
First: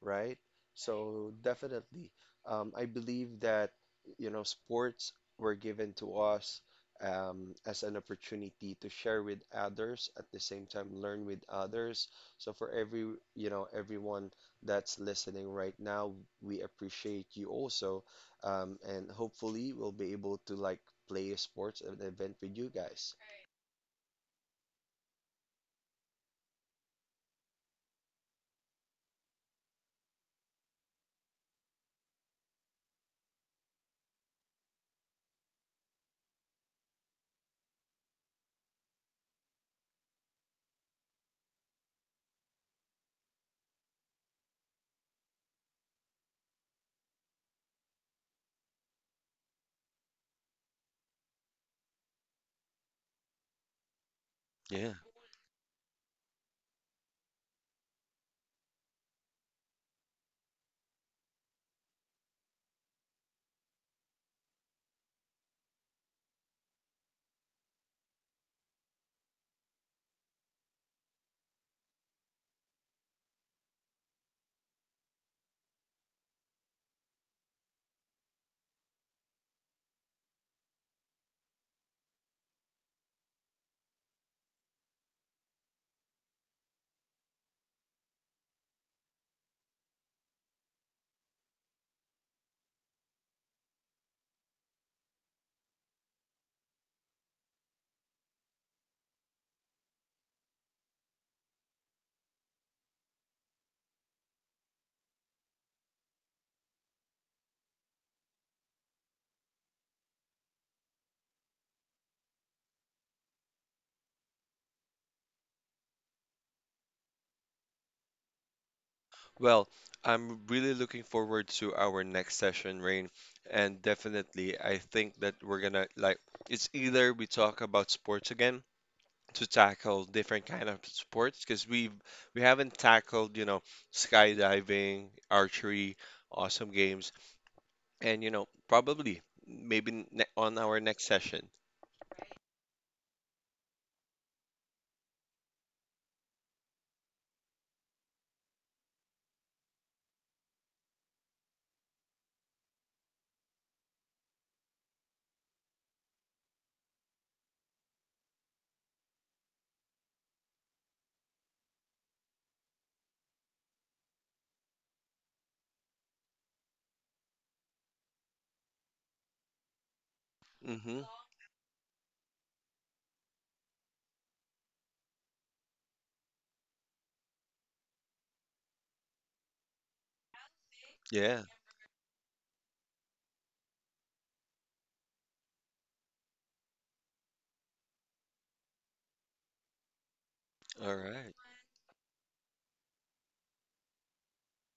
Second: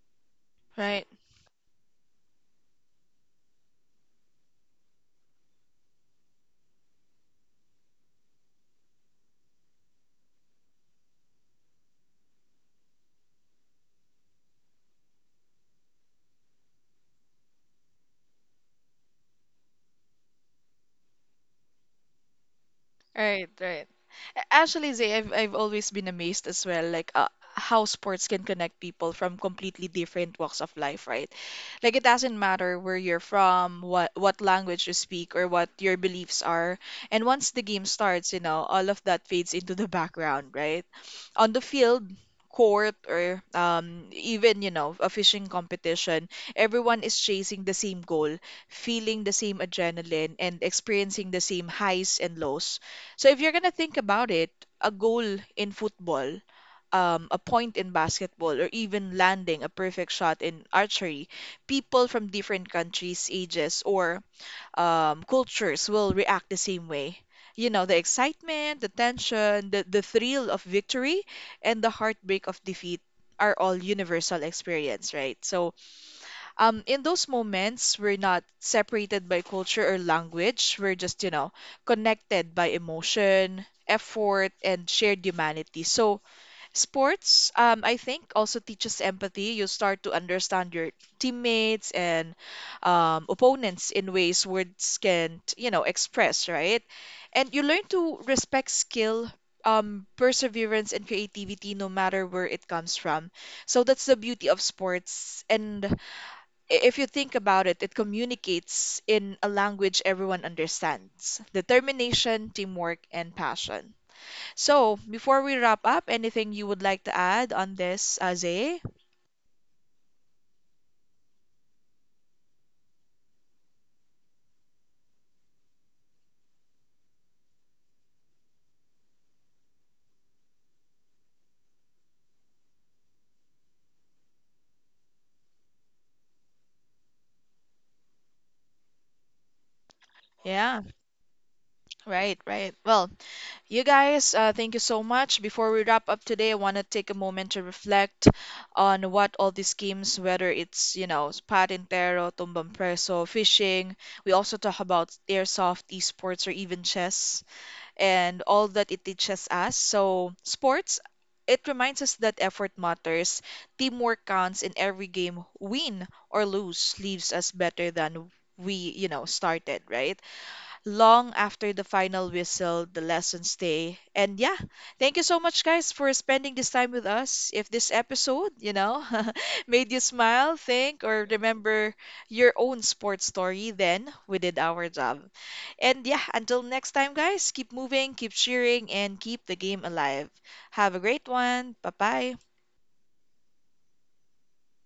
B: right? Right,
A: right.
B: so definitely, I believe that, you know, sports were given to us as an opportunity to share with others at the same time learn with others. So for every, you know, everyone that's listening right now, we appreciate you also, and hopefully we'll be able to like play a sports at event with you guys.
A: Right, right. Actually, Zay, I've always been amazed as well, like how sports can connect people from completely different walks of life, right? Like it doesn't matter where you're from, what language you speak, or what your beliefs are. And once the game starts, you know, all of that fades into the background, right? On the field, court, or even, you know, a fishing competition, everyone is chasing the same goal, feeling the same adrenaline, and experiencing the same highs and lows. So if you're gonna think about it, a goal in football, a point in basketball, or even landing a perfect shot in archery, people from different countries, ages, or cultures will react the same way. You know, the excitement, the tension, the thrill of victory, and the heartbreak of defeat are all universal experience, right? So, in those moments, we're not separated by culture or language. We're just, you know, connected by emotion, effort, and shared humanity. So, sports, I think, also teaches empathy. You start to understand your teammates and opponents in ways words can't, you know, express, right? And you learn to respect skill, perseverance, and creativity no matter where it comes from. So that's the beauty of sports. And if you think about it, it communicates in a language everyone understands: determination, teamwork, and passion. So, before we wrap up, anything you would like to add on this, Aze?
B: Well, I'm really looking forward to our next session, Rain, and definitely I think that we're gonna like it's either we talk about sports again to tackle different kind of sports because we have not tackled, you know, skydiving, archery, awesome games, and you know probably maybe on
A: Yeah,
B: our next session.
A: right, right. Well, you guys, thank you so much. Before we wrap up today, I want to take a moment to reflect on what all these schemes, whether it's, you know, Patintero, Tumbang Preso, fishing, we also talk about airsoft, esports, or even chess, and all that it teaches us. So, sports, it reminds us that effort matters, teamwork counts, in every game, win or lose, leaves us better than we, you know, started, right?
B: Mm-hmm.
A: Long after the final whistle, the lessons stay. And yeah, thank you so much, guys, for spending this time with us. If this episode, you know, made you smile, think, or
B: Yeah,
A: remember your own sports story, then we did our job. And yeah, until next time, guys, keep moving, keep cheering, and keep the game alive. Have a
B: all
A: great
B: right.
A: one. Bye bye.